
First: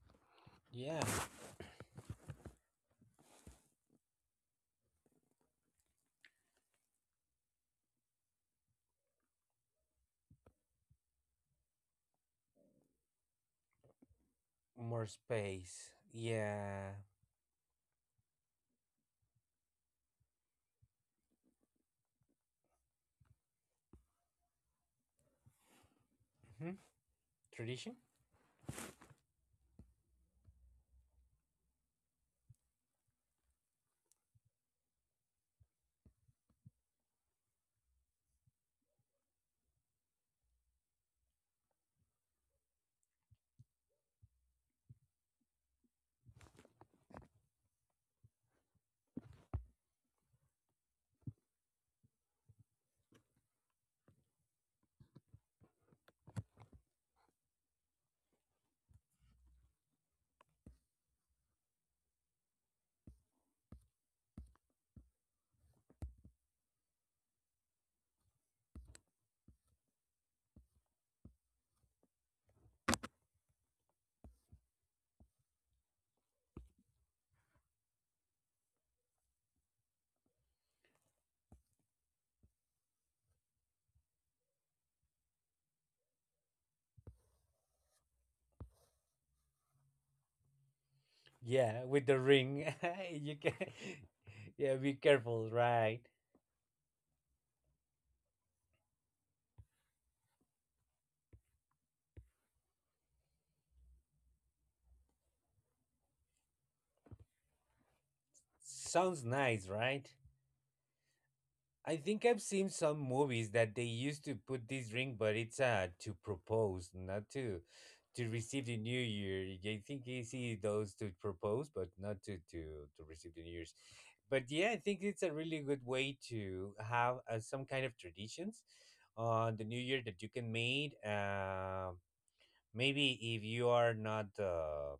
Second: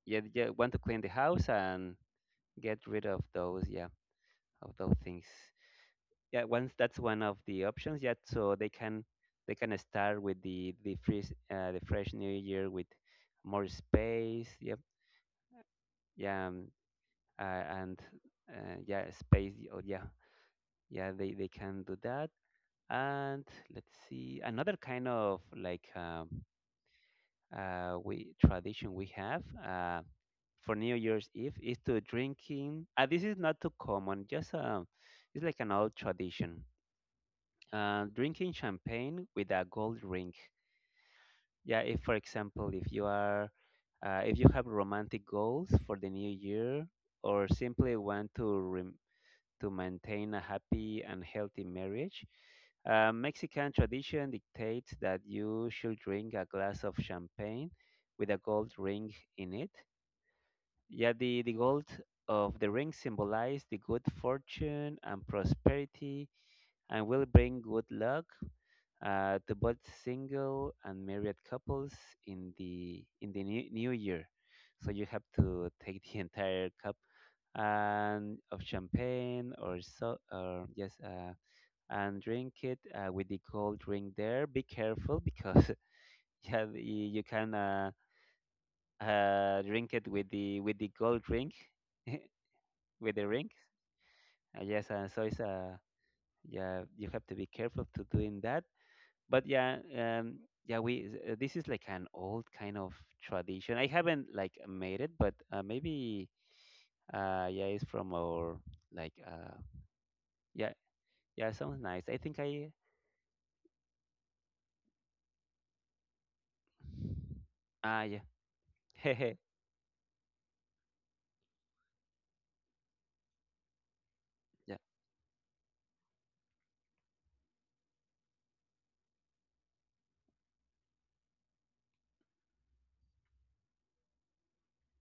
Speaker 2: yeah, yeah, want to
Speaker 1: Yeah,
Speaker 2: clean the house and get rid of those, yeah, of those things. Yeah, once that's one of the options. Yeah, so they can they can start with the the fresh uh, the fresh new year with more space. Yep,
Speaker 1: more space.
Speaker 2: yeah, um,
Speaker 1: Yeah.
Speaker 2: uh, and uh, yeah, space. Oh, yeah, yeah, they they can do that. And let's see another kind of like um,
Speaker 1: Mhm. Tradition.
Speaker 2: uh, we tradition we have. Uh, for New Year's Eve is to drinking. Uh, this is not too common. Just um, it's like an old tradition. Uh, drinking champagne with a gold ring. Yeah, if for example, if you are, uh, if you have romantic goals for the new year, or simply want to rem- to maintain a happy and healthy marriage, uh, Mexican tradition dictates that you should drink a glass of champagne with a gold ring in it. Yeah, the, the gold of the ring symbolizes the good fortune and prosperity and will bring good luck uh, to both single and married couples in the in the new, new year. So you have to take the entire cup and of champagne or so or yes uh, and drink it uh, with the gold ring there. Be careful because yeah the- you can uh, uh, drink it with the with the gold ring
Speaker 1: Yeah, with the ring,
Speaker 2: with the
Speaker 1: you
Speaker 2: ring.
Speaker 1: can.
Speaker 2: Uh,
Speaker 1: Yeah,
Speaker 2: yes,
Speaker 1: be
Speaker 2: and so it's
Speaker 1: careful,
Speaker 2: uh,
Speaker 1: right?
Speaker 2: yeah, you have to be careful to doing that. But yeah, um, yeah, we uh, this is like an old kind of tradition. I haven't like made it, but uh, maybe uh, yeah, it's from our like
Speaker 1: Sounds
Speaker 2: uh,
Speaker 1: nice, right?
Speaker 2: yeah, yeah, sounds
Speaker 1: I
Speaker 2: nice. I
Speaker 1: think
Speaker 2: think
Speaker 1: I've seen
Speaker 2: I
Speaker 1: some movies that they used to put this ring, but it's uh to propose, not to
Speaker 2: ah yeah,
Speaker 1: to receive the New
Speaker 2: hehe,
Speaker 1: Year. I think you see those to propose, but not to to to receive the New Year's. But yeah,
Speaker 2: yeah,
Speaker 1: I think it's a really good way to have uh, some kind of traditions on the New Year that you can made. Uh, maybe if you are not, uh,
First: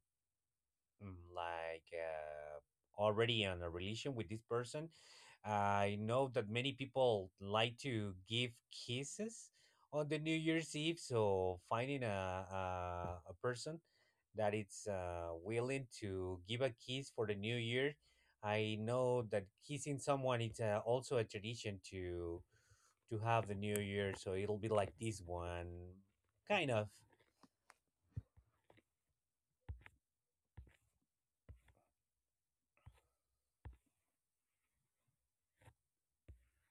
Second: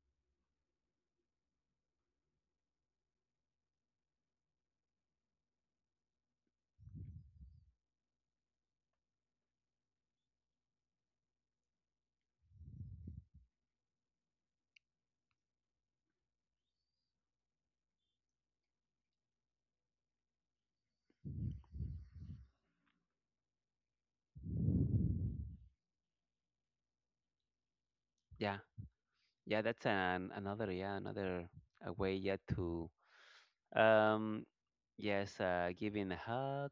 Speaker 1: mm, like, uh, already in a relation with this person. I know that many people like to give kisses on the New Year's Eve, so finding a, a, a person that it's, uh, willing to give a kiss for the New Year. I know that kissing someone it's, uh, also a tradition to to have the New Year, so it'll be like this one, kind of
Speaker 2: yeah, yeah. That's an another yeah another uh way yeah to um yes uh giving a hug,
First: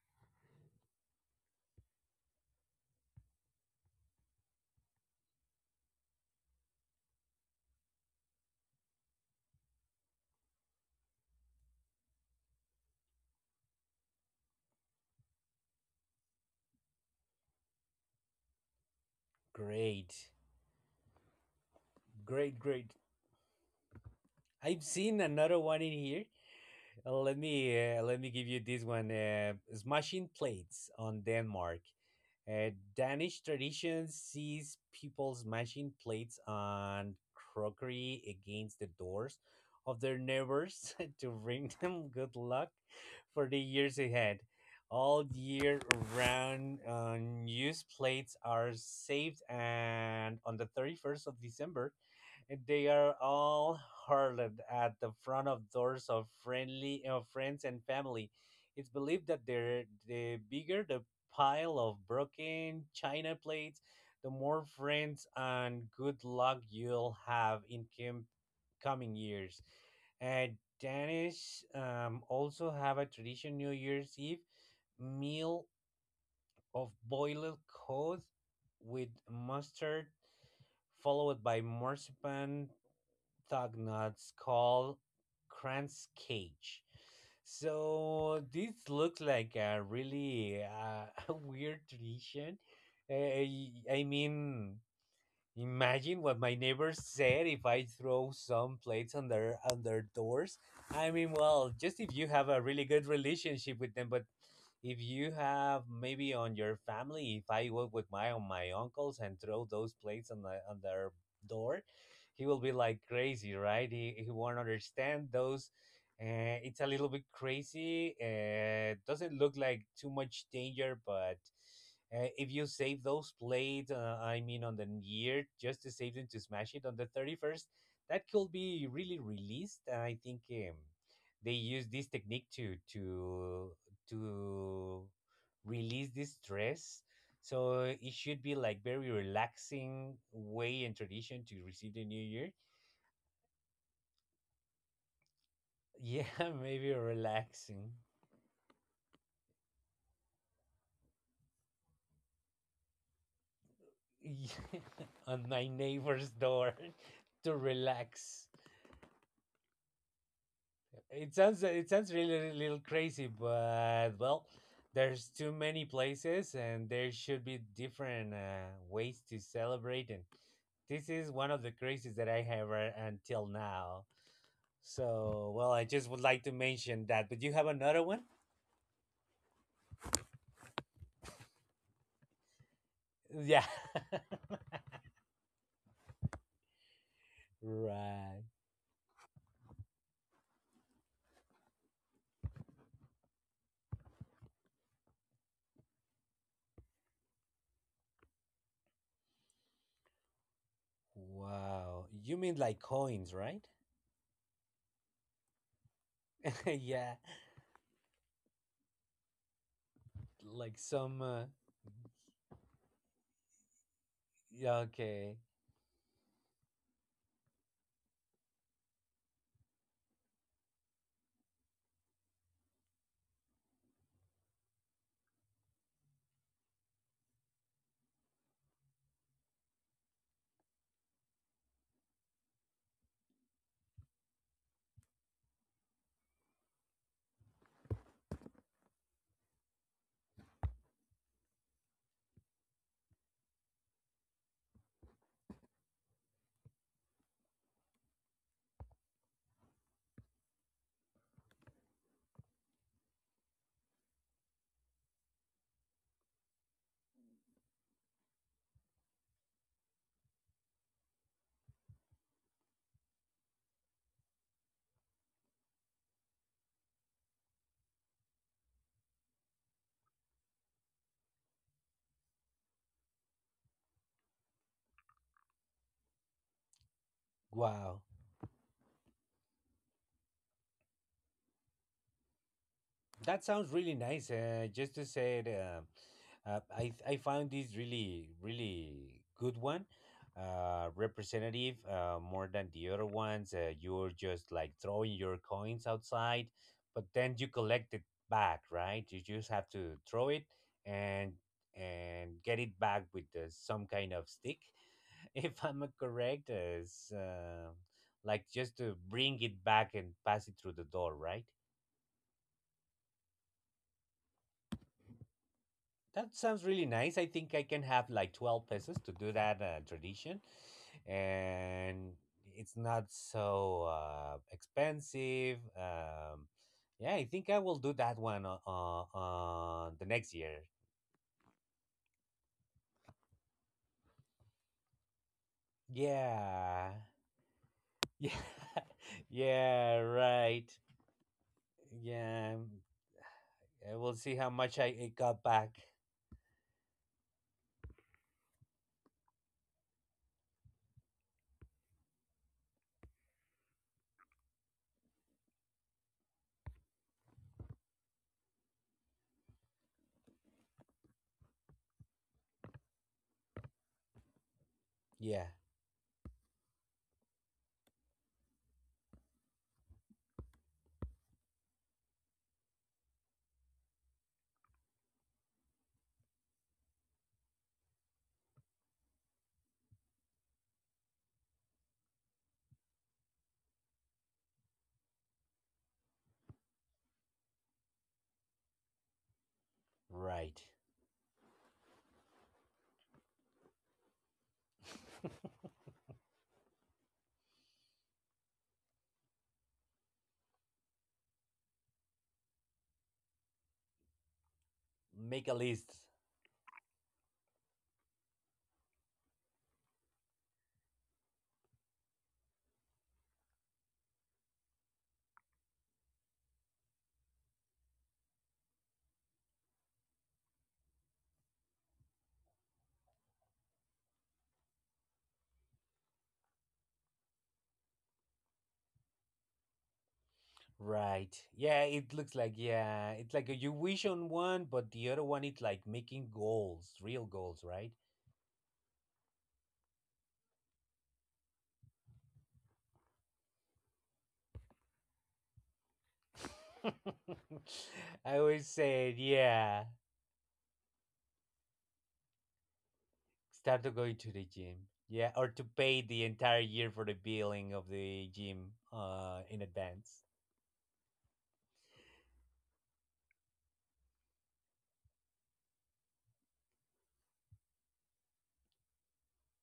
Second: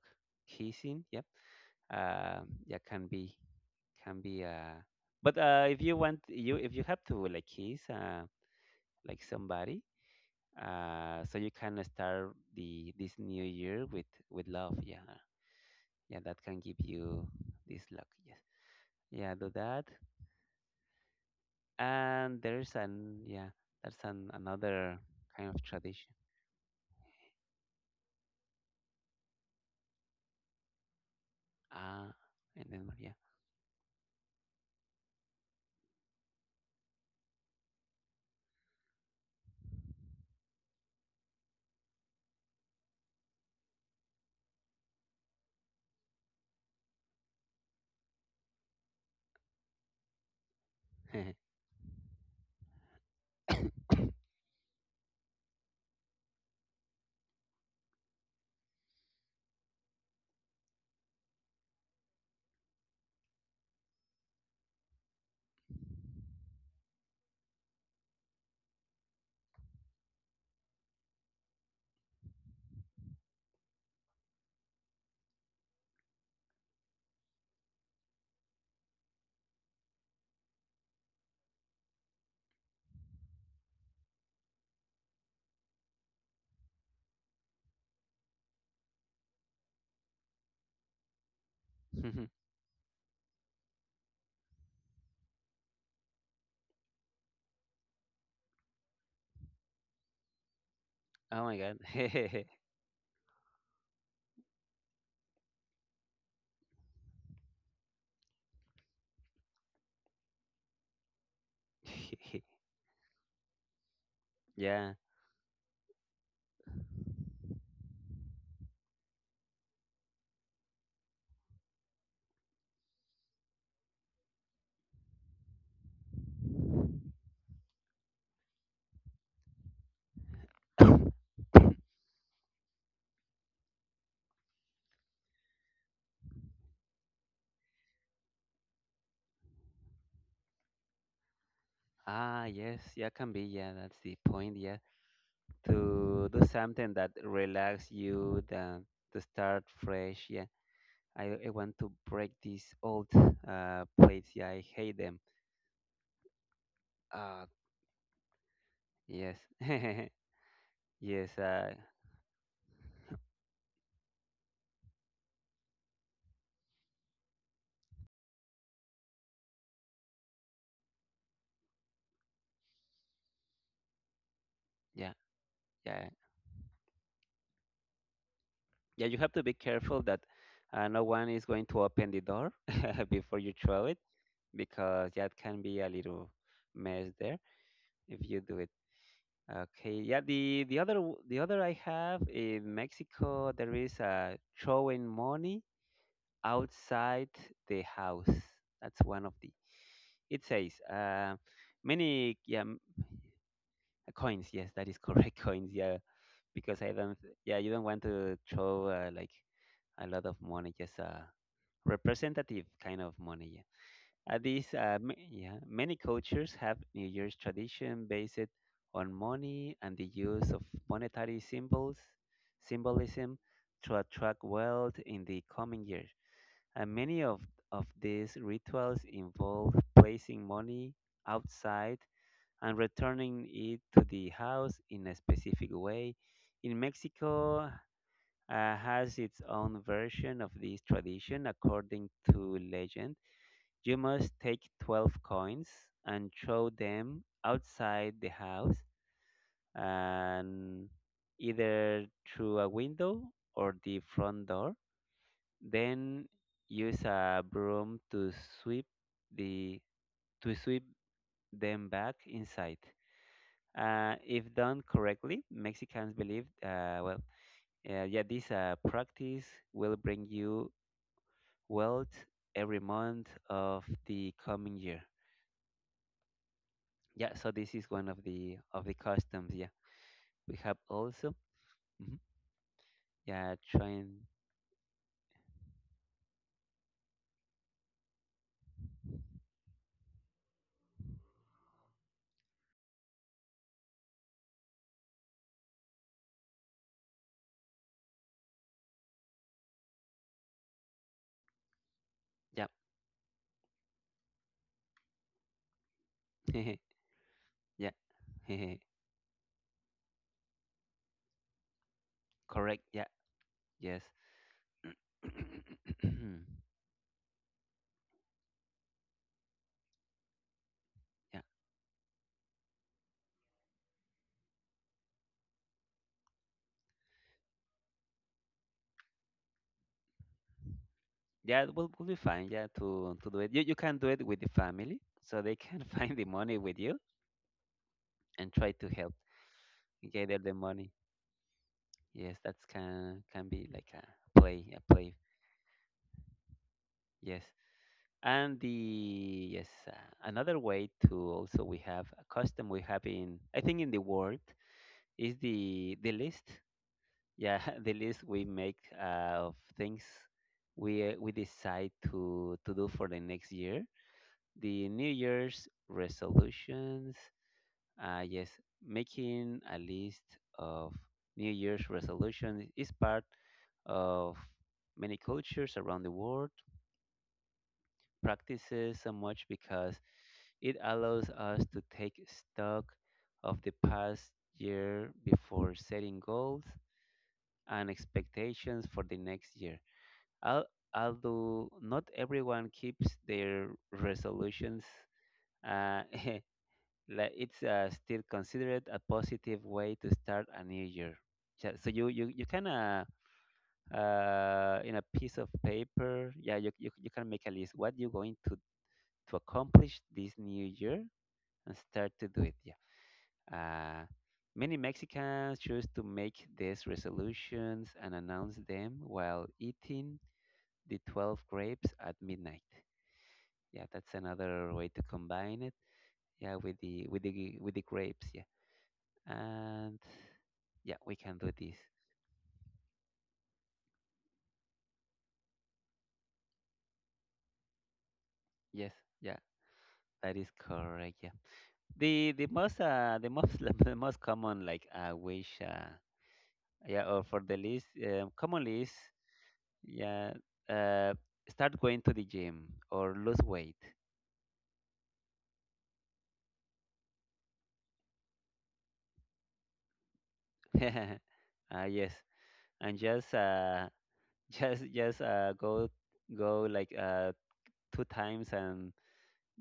Speaker 2: kissing, yep, uh, yeah, can be. Can be uh but uh if you want you if you have to like kiss uh like somebody uh so you can start the this new year with with love yeah yeah that can give you this luck yes yeah do that
Speaker 1: great,
Speaker 2: and
Speaker 1: great,
Speaker 2: there's
Speaker 1: great.
Speaker 2: an yeah that's an
Speaker 1: I've
Speaker 2: another
Speaker 1: seen
Speaker 2: kind of
Speaker 1: another one in
Speaker 2: tradition.
Speaker 1: here. Uh, Let me uh, let me give you this one. Uh, smashing plates on Denmark.
Speaker 2: Ah, and
Speaker 1: Uh,
Speaker 2: then yeah
Speaker 1: Danish tradition sees people smashing plates and crockery against the doors of their neighbors to bring them good luck for the years ahead. All year round, unused plates are saved, and on the thirty-first of December, they are all hurled at the front of doors of friendly of friends and family. It's believed that, they're, the bigger the pile of broken china plates, the more friends and good luck you'll have in com- coming years. And Danish, um, also have a tradition New Year's Eve meal of boiled cod with mustard, followed by marzipan Thugnuts called Cran's Cage. So this looks like a really, uh, weird tradition. Uh, I mean, imagine what my neighbors said if I throw some plates on their on their doors. I mean,
Speaker 2: oh my
Speaker 1: well,
Speaker 2: god.
Speaker 1: just if you have a really good relationship with them, but if you have maybe on your family, if I walk with my on my uncles and throw those plates on the on their door, he will be like crazy, right? He he won't
Speaker 2: Yeah.
Speaker 1: understand those uh, It's a little bit crazy. Uh, doesn't look like too much danger, but uh, if you save those plates, uh, I mean, on the year, just to save them to smash it on the thirty-first, that could be really released. And I think, um, they use this technique to to to release this stress. So it should be like very relaxing way and tradition to receive the new year.
Speaker 2: Ah yes yeah can be yeah that's the point. Yeah, to do
Speaker 1: Yeah, maybe
Speaker 2: something that
Speaker 1: relaxing.
Speaker 2: relax you than to start fresh. Yeah, I, I want to break these old uh, plates. Yeah, I hate them.
Speaker 1: on my neighbor's door
Speaker 2: Uh,
Speaker 1: to relax.
Speaker 2: yes,
Speaker 1: It
Speaker 2: yes.
Speaker 1: sounds
Speaker 2: Uh,
Speaker 1: it sounds really a little crazy, but, well, there's too many places, and there should be different, uh, ways to celebrate. And this is one of the crazies that I have, uh, until now.
Speaker 2: yeah,
Speaker 1: So, well, I just
Speaker 2: yeah,
Speaker 1: would like to mention that. But you have another one?
Speaker 2: yeah. You have to be careful that uh, no one is going to open the door before you
Speaker 1: Yeah.
Speaker 2: throw it because that can be a little mess there if you
Speaker 1: Right.
Speaker 2: do it. Okay, yeah. The the other w- the other I have in Mexico there is a throwing money outside the house. That's one of the. It says uh,
Speaker 1: Wow. You
Speaker 2: many
Speaker 1: mean
Speaker 2: yeah m-
Speaker 1: like coins, right?
Speaker 2: coins. Yes, that is correct. Coins. Yeah, because I
Speaker 1: Yeah.
Speaker 2: don't. Yeah, you don't want to throw uh, like a lot of money.
Speaker 1: Like
Speaker 2: Just
Speaker 1: some.
Speaker 2: uh,
Speaker 1: Uh,
Speaker 2: representative kind of money. Yeah. Uh, these
Speaker 1: yeah,
Speaker 2: uh, m-
Speaker 1: okay.
Speaker 2: yeah many cultures have New Year's tradition based on money and the use of monetary symbols symbolism to attract wealth in the coming year. And many of, of these rituals involve placing money outside and returning it to the house in a specific way. In Mexico, uh, has its own version of this tradition. According to legend, you must take twelve coins and throw them outside the house and either through a window or the front door then use a broom to sweep the to sweep them back inside. Uh, if done correctly, Mexicans believe, uh, well, uh, yeah, this uh, practice will bring you wealth every month of the coming year. Yeah, so this is
Speaker 1: Wow,
Speaker 2: one of the of the customs. Yeah, we have also, mhm,
Speaker 1: that
Speaker 2: yeah,
Speaker 1: sounds really
Speaker 2: trying,
Speaker 1: nice. Uh, just to say, it, uh, uh, I I found this really really good one, uh, representative uh, more than the other ones. Uh, you're just like throwing your coins outside, but then you collect it back, right? You just have to throw it and and get
Speaker 2: yeah,
Speaker 1: it back with, uh, some kind of stick, if I'm correct. Uh, s- uh,
Speaker 2: yeah,
Speaker 1: like just to bring it back and pass it through the door, right?
Speaker 2: correct. Yeah, yes,
Speaker 1: That sounds really nice. I think I can have like twelve pesos to do that, uh, tradition.
Speaker 2: Yeah.
Speaker 1: And it's not so, uh, expensive. Um, yeah, I think I will do that one uh, uh, uh, the next year.
Speaker 2: Yeah, we'll, will will be fine. Yeah, to to do it, you you can do it with the family, so they can find the money with
Speaker 1: Yeah.
Speaker 2: you
Speaker 1: Yeah.
Speaker 2: and try to help
Speaker 1: Yeah,
Speaker 2: gather the
Speaker 1: right.
Speaker 2: money. Yes,
Speaker 1: Yeah.
Speaker 2: that can can be like
Speaker 1: I
Speaker 2: a
Speaker 1: will see how
Speaker 2: play,
Speaker 1: much
Speaker 2: a
Speaker 1: I
Speaker 2: play.
Speaker 1: it got back.
Speaker 2: Yes, and the yes uh, another way to also we have a custom we have in I think in the world is the the list. Yeah, the list we make uh, of things we uh, we decide to to do for the next year. The New
Speaker 1: Yeah,
Speaker 2: Year's resolutions. Uh, yes, making a list of New Year's resolution is part of many cultures around the world practices so much because it allows us to take stock of the past year before setting goals and expectations for the next year.
Speaker 1: right.
Speaker 2: Al- Although not everyone keeps their resolutions, uh, like it's uh, still considered a positive way to start a new year. Yeah, so you you, you can uh, uh, in a piece
Speaker 1: Make
Speaker 2: of
Speaker 1: a list.
Speaker 2: paper, yeah, you, you you can make a list what you're going to to accomplish this new year and start to do it. Yeah. Uh, many Mexicans choose to make these resolutions and announce them while eating the twelve grapes at midnight. Yeah, that's another way to combine it. Yeah, with the with the with the grapes. Yeah and yeah, we
Speaker 1: Right.
Speaker 2: can do this.
Speaker 1: Yeah, it looks like, yeah, it's like a, you wish on one, but the other one is like making goals, real goals, right?
Speaker 2: Yes, yeah, that is correct. Yeah, the the most uh the most the most common like I wish uh yeah or for the least uh,
Speaker 1: I always
Speaker 2: common list
Speaker 1: said, yeah,
Speaker 2: yeah uh start going to the gym or lose weight.
Speaker 1: start to going to the gym. Yeah, or to pay the entire year for the billing of the gym uh in advance.
Speaker 2: uh yes, and just uh just just uh go go like uh two times and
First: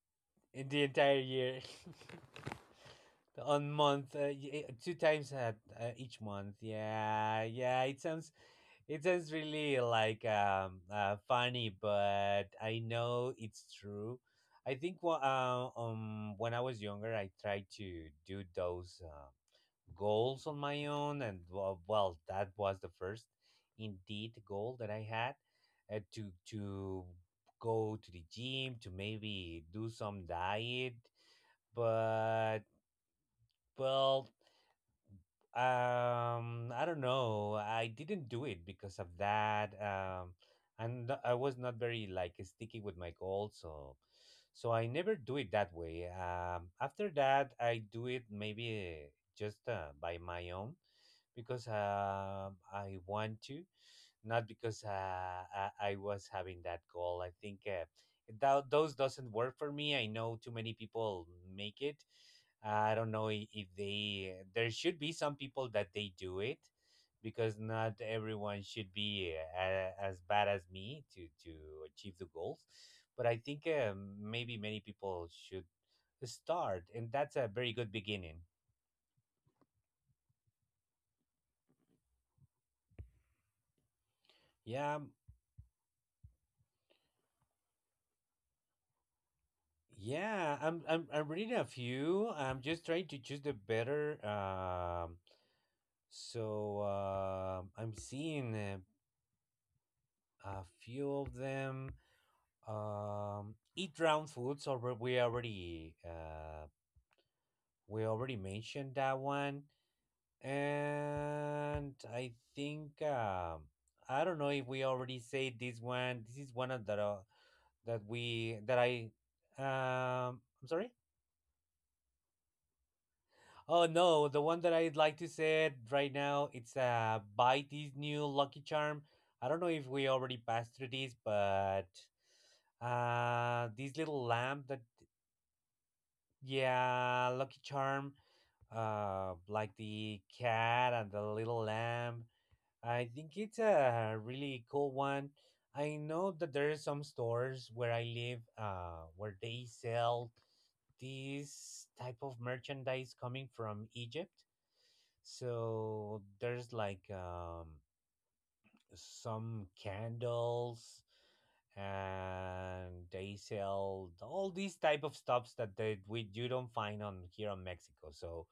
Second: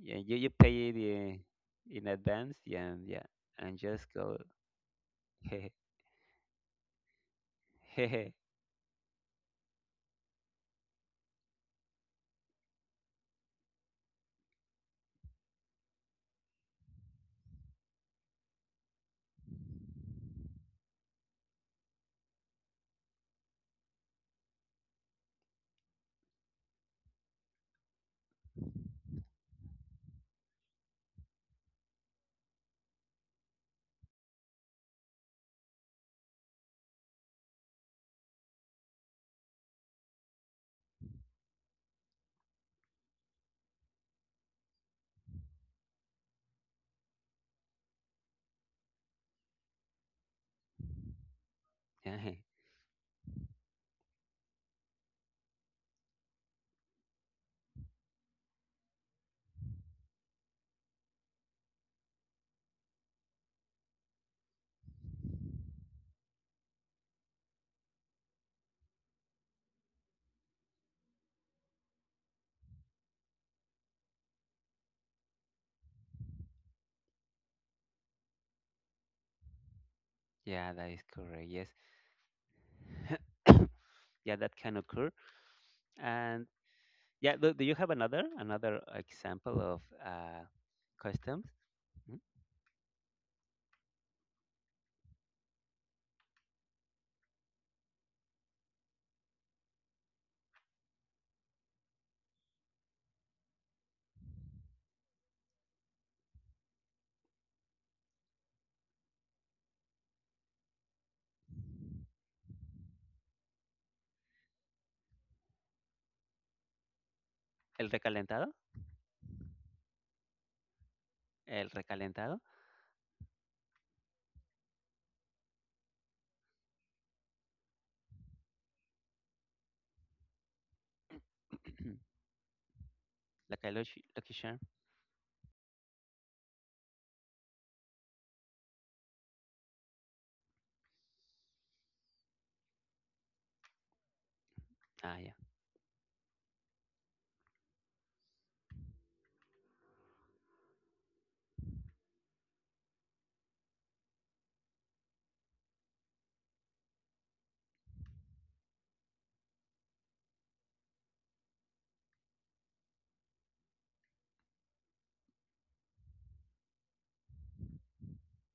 Speaker 2: yeah you you
Speaker 1: In the
Speaker 2: pay
Speaker 1: entire
Speaker 2: the
Speaker 1: year.
Speaker 2: in advance yeah and yeah
Speaker 1: On
Speaker 2: and just
Speaker 1: month, uh,
Speaker 2: go.
Speaker 1: y- eh, two times at, uh, each month. Yeah. Yeah, it
Speaker 2: Hehe.
Speaker 1: sounds It sounds really like, um uh, funny, but I know it's true. I think wha- uh, um when I was younger, I tried to do those, uh, goals on my own, and, well, well, that was the first indeed goal that I had, uh, to to go to the gym to maybe do some diet, but, well, um, I don't know. I didn't do it because of that. Um, and no, I was not very like sticky with my goals, so so I never do it that way. Um, after that, I do it maybe just, uh, by my own because, um I want to, not because, uh, I, I was having that goal. I think, uh, that those doesn't work for me. I know too many people make it. I don't know i- if they. There should be some people that they do it, because not everyone should be, uh, as bad as me to to achieve the goals. But I think, um, maybe many people should start, and that's a very good beginning.
Speaker 2: Yeah, that is correct. Yes. Yeah, that can
Speaker 1: Yeah,
Speaker 2: occur. And yeah, do, do you have another another example of uh,
Speaker 1: Yeah, I'm I'm I'm
Speaker 2: customs?
Speaker 1: reading a
Speaker 2: Mm.
Speaker 1: few. I'm just trying to choose the better. Um, so um I'm seeing uh, a few of them. Um, eat round foods. Or we already uh we already mentioned that one, and I think um I don't know if we already said this one. This is one of the
Speaker 2: El
Speaker 1: that
Speaker 2: recalentado,
Speaker 1: we that I um. I'm sorry.
Speaker 2: el recalentado,
Speaker 1: Oh no, the one that I'd like to say it right now, it's uh buy this new Lucky Charm. I don't know if we already passed through this, but
Speaker 2: la
Speaker 1: uh this
Speaker 2: caloche,
Speaker 1: little
Speaker 2: lucky charm.
Speaker 1: lamp that yeah, Lucky Charm, uh like the cat and the little lamb. I think it's a really cool
Speaker 2: Ah,
Speaker 1: one.
Speaker 2: yeah,
Speaker 1: I know that there are some stores where I live uh where they sell this type of merchandise coming from Egypt, so there's like um, some candles, and they sell all these type of stuffs that they we you don't find on here on Mexico. So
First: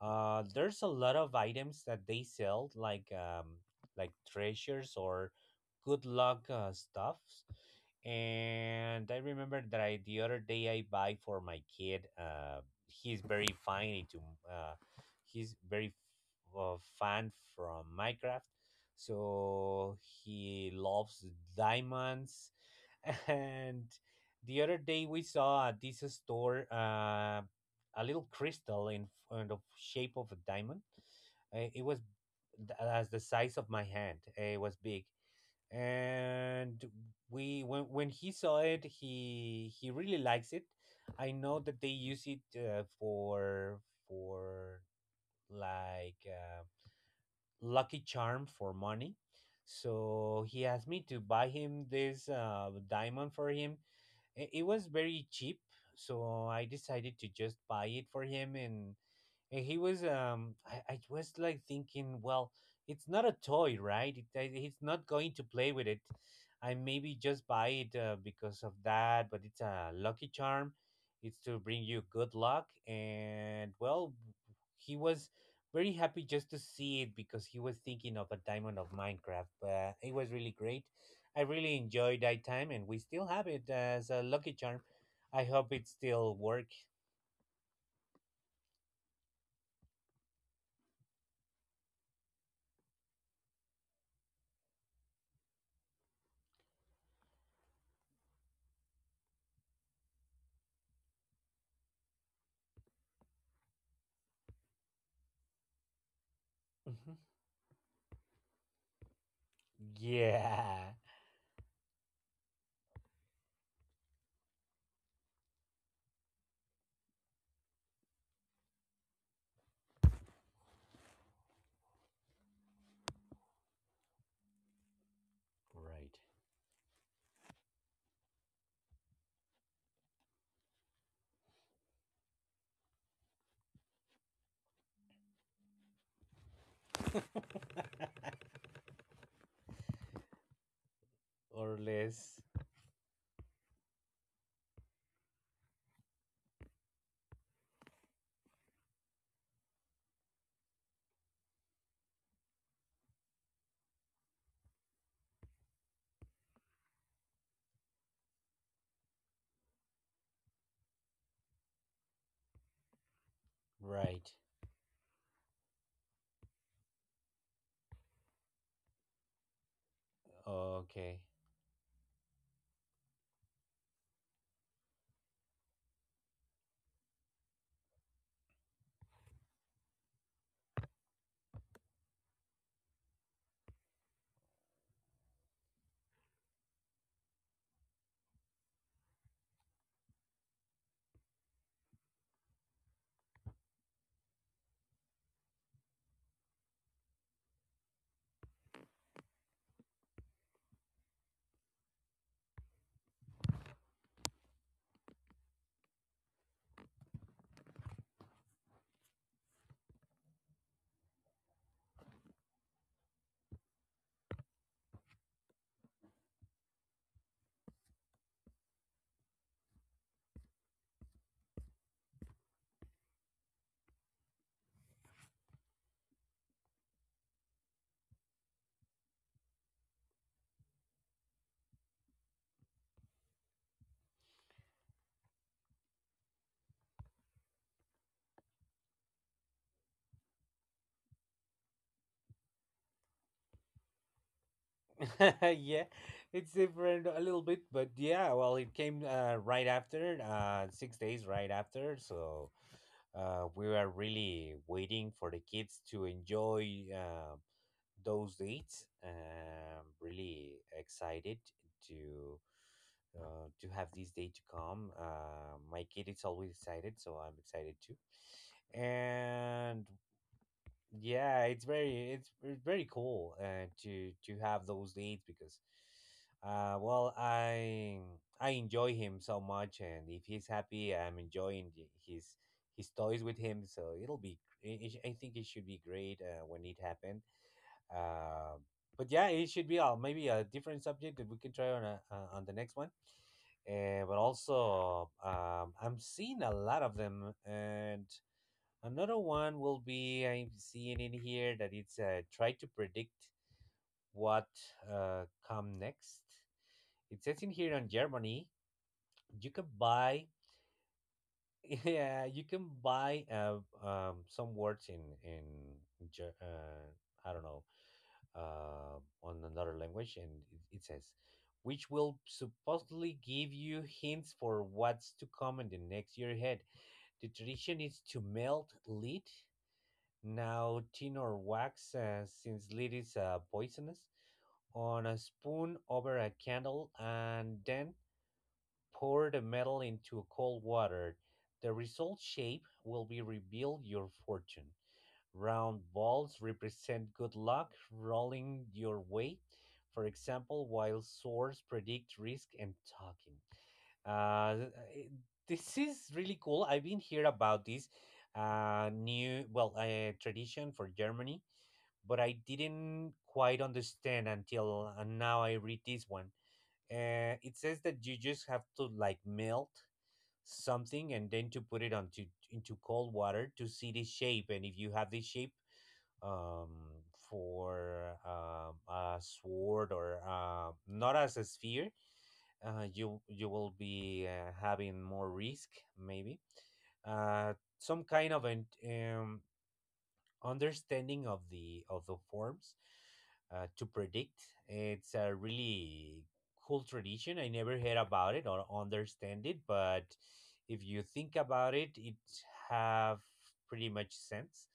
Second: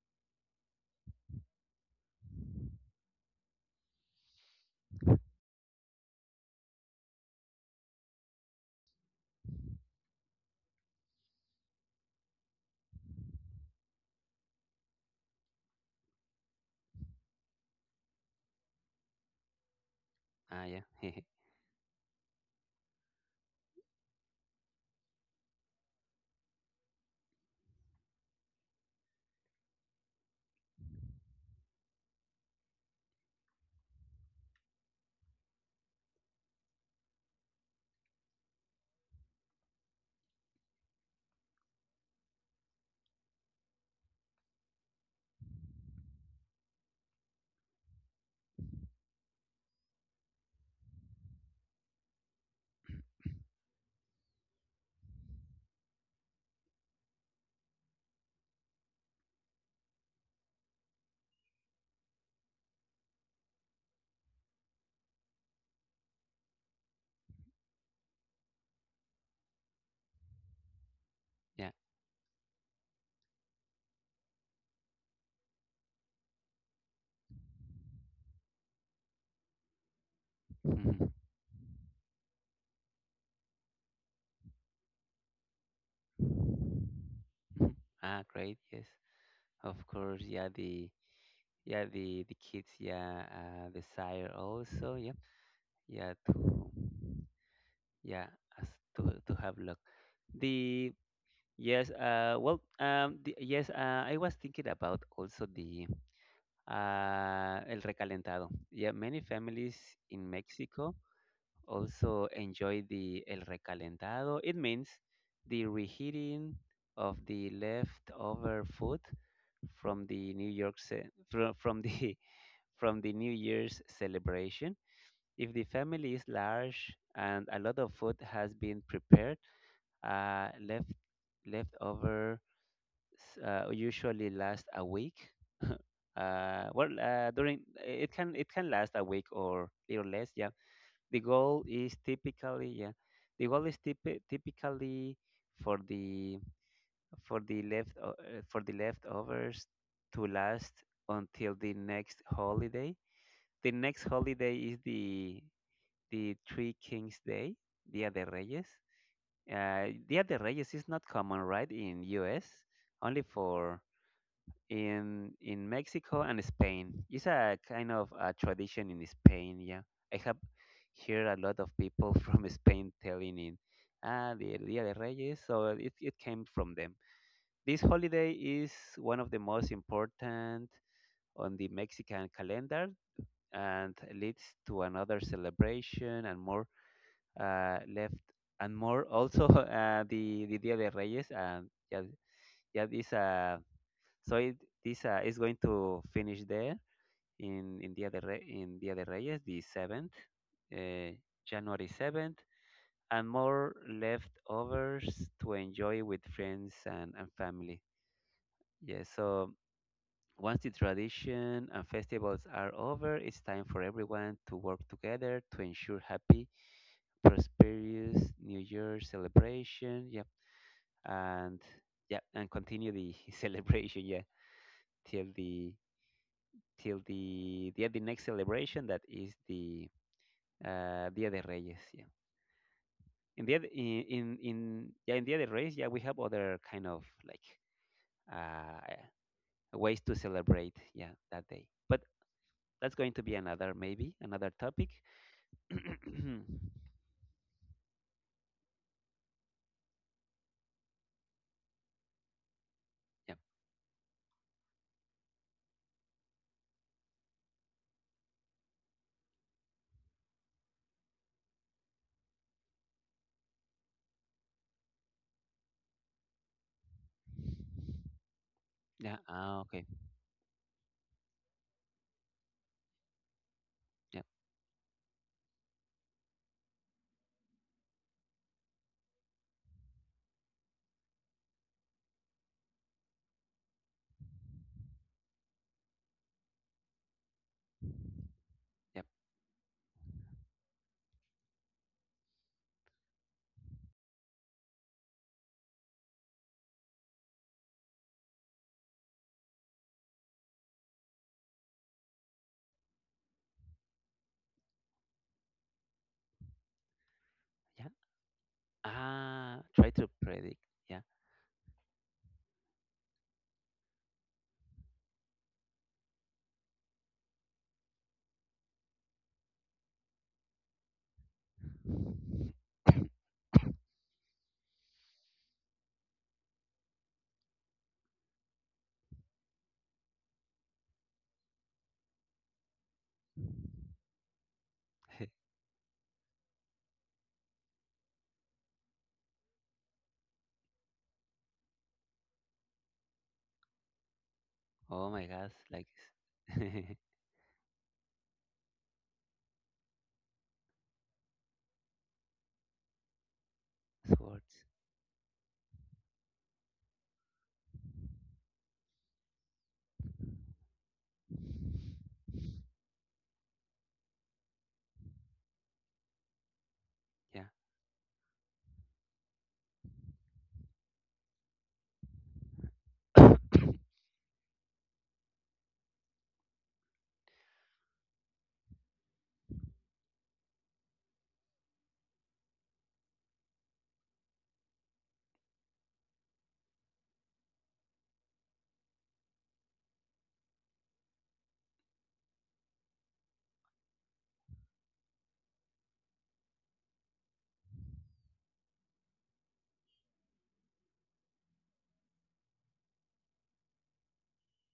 Speaker 1: uh, there's a lot of items that they sell, like um, like treasures or good luck uh, stuffs. And I remember that I the other day I buy for my kid. Uh, he's very fine into uh, he's very uh, fan from Minecraft, so
Speaker 2: ah,
Speaker 1: he
Speaker 2: yeah,
Speaker 1: loves diamonds. And the other day we saw at this store uh, a little crystal in, in the shape of a diamond. Uh, it was th- as the size of my hand. Uh, It was big, and we when when he saw it, he he really likes it. I know that they use it uh, for for like. Um, lucky charm for money. So he asked me to buy him this uh, diamond for him. I- It was very cheap, so I decided to just buy it for him, and and he was um I, I was like thinking, well, it's not a toy, right? It, I- he's not going to play with it. I Maybe just buy it uh, because of that, but it's a lucky charm, it's to
Speaker 2: yeah.
Speaker 1: bring you good luck. And well, he was very happy just to see it because he was thinking of a diamond of Minecraft, but it was really great.
Speaker 2: Mhm,
Speaker 1: I really enjoyed that time, and we still have it as a lucky charm. I hope it still works.
Speaker 2: mhm. Ah, great. Yes, of course. Yeah, the yeah the the kids yeah uh, desire also. Yep. Yeah, to yeah as to to have luck. The. Yes, uh, well, um, the, yes, uh, I was thinking about also the
Speaker 1: Mhm.
Speaker 2: uh, el recalentado. Yeah, many families in
Speaker 1: Yeah.
Speaker 2: Mexico also enjoy the el recalentado. It means the reheating of the leftover food from the New York ce- from, from the from the New Year's celebration. If the family
Speaker 1: Right.
Speaker 2: is large and a lot of food has been prepared, uh, left leftover s- uh, usually last a week. Uh, well, uh, during it can it can last a week or little less. Yeah, the goal
Speaker 1: Or
Speaker 2: is
Speaker 1: less.
Speaker 2: typically yeah, the goal is typi- typically for the for the left uh, for the leftovers to last until the next holiday. The next holiday is the the Three Kings Day, Dia de Reyes. Uh, Dia de Reyes is not common, right, in U S Only for
Speaker 1: Right.
Speaker 2: in in Mexico and Spain. It's a kind of a tradition in Spain. Yeah, I have
Speaker 1: Okay.
Speaker 2: heard a lot of people from Spain telling it, ah, the Dia de Reyes. So it it came from them. This holiday is one of the most important on the Mexican calendar and leads to another celebration and more, uh, left and more also. uh, the the Dia de Reyes, and yeah, yeah, this uh, so it, this uh, is going to finish there in in Dia de Re- in Dia de Reyes, the seventh, uh, January seventh, and more leftovers to enjoy with friends and, and family. Yeah. So once the tradition and festivals are over, it's time for everyone to work together to ensure happy, prosperous New Year celebration. Yep. And yeah, and continue the celebration. Yeah, till the till the the de next celebration that is the uh, Dia de Reyes. Yeah. In the de, in, in in yeah in Dia de Reyes, yeah, we have other kind of like uh, ways to celebrate, yeah, that day. But that's going to be another, maybe another topic.
Speaker 1: Yeah, it's different a little bit, but yeah, well, it came uh, right after, uh, six days right after. So
Speaker 2: Yeah.
Speaker 1: uh, we were really waiting for the kids to enjoy uh, those dates. Um, really excited to uh, to have this day to come. Uh, my kid is always excited, so I'm excited too.
Speaker 2: Yeah. Ah, okay.
Speaker 1: And yeah, it's very it's, it's very cool uh, to
Speaker 2: Yeah,
Speaker 1: to have those leads because uh well I I enjoy him so much, and if he's happy, I'm enjoying the- his his toys with him, so it'll be it, it, sh- I think it should be great uh, when it happened. Uh,
Speaker 2: yeah,
Speaker 1: but yeah, it should be uh, maybe a different subject that we can try on a, uh, on the next one. Uh, but also um, I'm seeing a lot of them. And another one will be, I'm seeing in here that it's uh, try to predict what uh, come next. It says in here
Speaker 2: yeah.
Speaker 1: on Germany, you
Speaker 2: Ah,
Speaker 1: can
Speaker 2: try to
Speaker 1: buy
Speaker 2: predict. Yeah.
Speaker 1: yeah, you can buy uh, um, some words in in Ger- uh, I don't know, uh, on another language, and it, it says which will supposedly give you hints for what's to come in the next year ahead. The tradition is to melt lead. Now tin or wax, uh, since lead is uh, poisonous, on a spoon over a candle, and then pour the metal into cold water. The result shape will be revealed your fortune.
Speaker 2: Oh my gosh,
Speaker 1: Round
Speaker 2: like
Speaker 1: balls represent good luck rolling your way, for example, while swords predict risk and talking.
Speaker 2: swords.
Speaker 1: Uh, eh, this is really cool. I've been here about this uh, new, well, uh, tradition for Germany, but I didn't quite understand until uh, now I read this one. Uh,
Speaker 2: Yeah.
Speaker 1: it says that you just have to like melt something and then to put it onto into cold water to see the shape, and if you have the shape um for um a sword or uh, not as a sphere, uh you you will be uh, having more risk. Maybe uh some kind of an um understanding of the of the forms uh, to predict. It's a really cool tradition. I never heard about it or understand it, but if you think about it, it have pretty much sense.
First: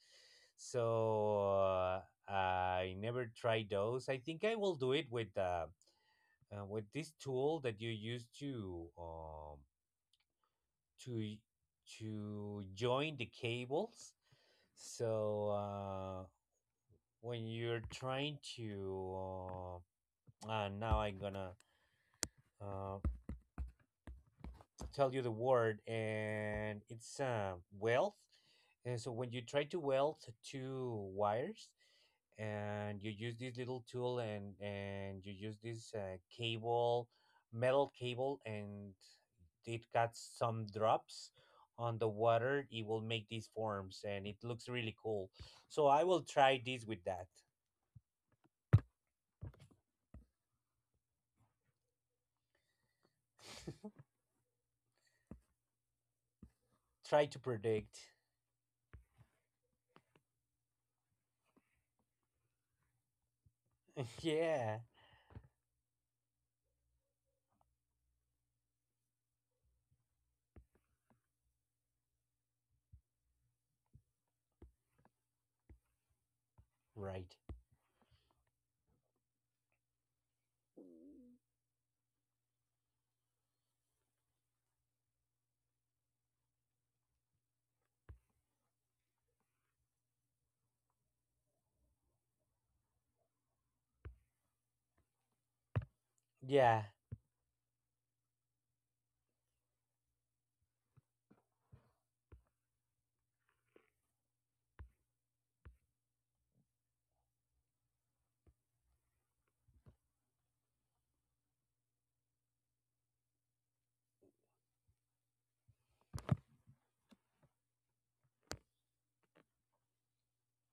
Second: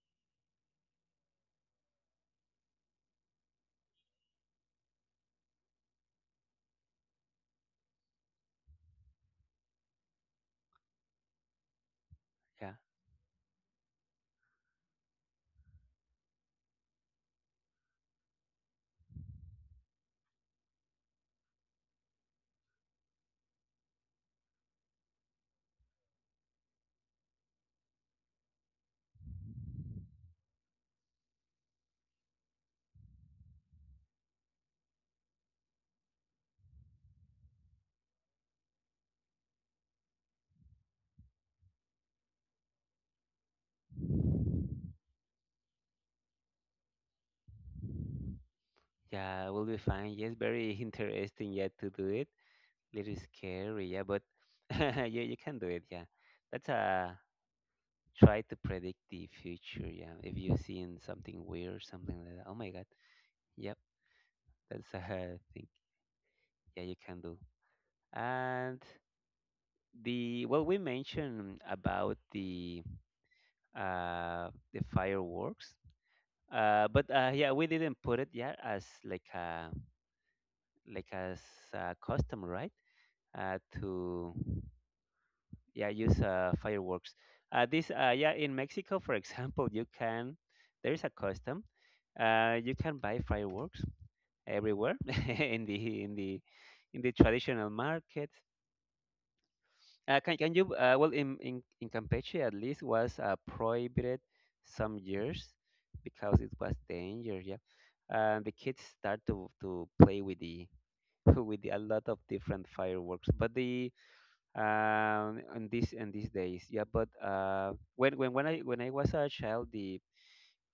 Speaker 1: So uh, I never tried those. I think I will do it with uh, uh, with this tool that you use to um, to to
Speaker 2: Yeah.
Speaker 1: join the cables. So. Uh, when you're trying to uh, uh now I'm gonna uh, tell you the word, and it's uh, wealth. And so when you try to weld two wires, and you use this little tool, and and you use this uh, cable metal cable, and it got some drops on the water, it will make these forms, and it looks really cool. So I will try this with that.
Speaker 2: Yeah, we will be fine. Yes, very interesting. Yeah, to do it. Little scary. Yeah, but yeah, you can do it. Yeah, that's a,
Speaker 1: Try to predict.
Speaker 2: try to predict the future. Yeah, if you're seeing something weird, something like that. Oh my God. Yep,
Speaker 1: Yeah,
Speaker 2: that's a thing. Yeah, you can do. And, the well, we mentioned about the uh the fireworks. Uh, but uh,
Speaker 1: right.
Speaker 2: yeah, we didn't put it yet as like a, like as a custom, right? Uh, to, yeah, use uh, fireworks, uh, this uh, yeah, in mexico, for example, you can, there is a custom. Uh, you can buy fireworks everywhere in the in the
Speaker 1: Yeah,
Speaker 2: in the traditional market. Uh, can, can you, uh, well, in, in in campeche, at least, was uh, prohibited some years because it was dangerous. Yeah, uh, the kids start to to play with the, with the, a lot of different fireworks, but the, um, on these in these days. Yeah, but uh, when when when I when I was a child, the,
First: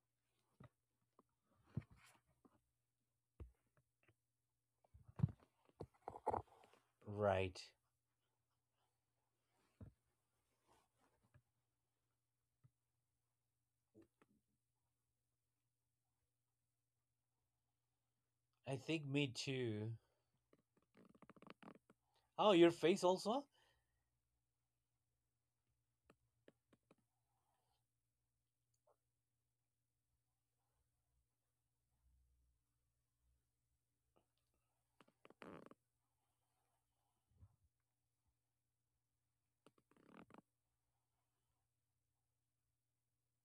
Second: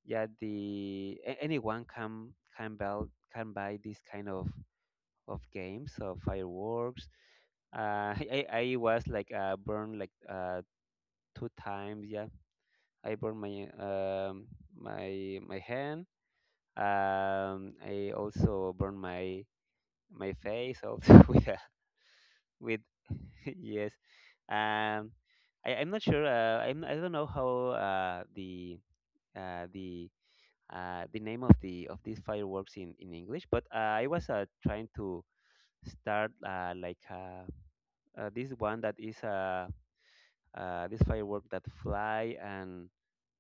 Speaker 2: yeah, the, a- anyone can can buy, can buy this kind of of games of fireworks.
Speaker 1: right.
Speaker 2: Uh, I I was like, uh, burned, like, uh, two times. Yeah, I burned my um my my hand. Um, I also
Speaker 1: I
Speaker 2: burned
Speaker 1: think me
Speaker 2: my
Speaker 1: too.
Speaker 2: my face also with a,
Speaker 1: Oh, your
Speaker 2: with,
Speaker 1: face also?
Speaker 2: yes. Um, I, I'm not sure. Uh, I'm I don't know how uh, the uh, the uh, the name of the, of these fireworks in in English, but uh, I was uh, trying to start, uh, like uh, uh, this one that is, uh, uh, this firework that fly and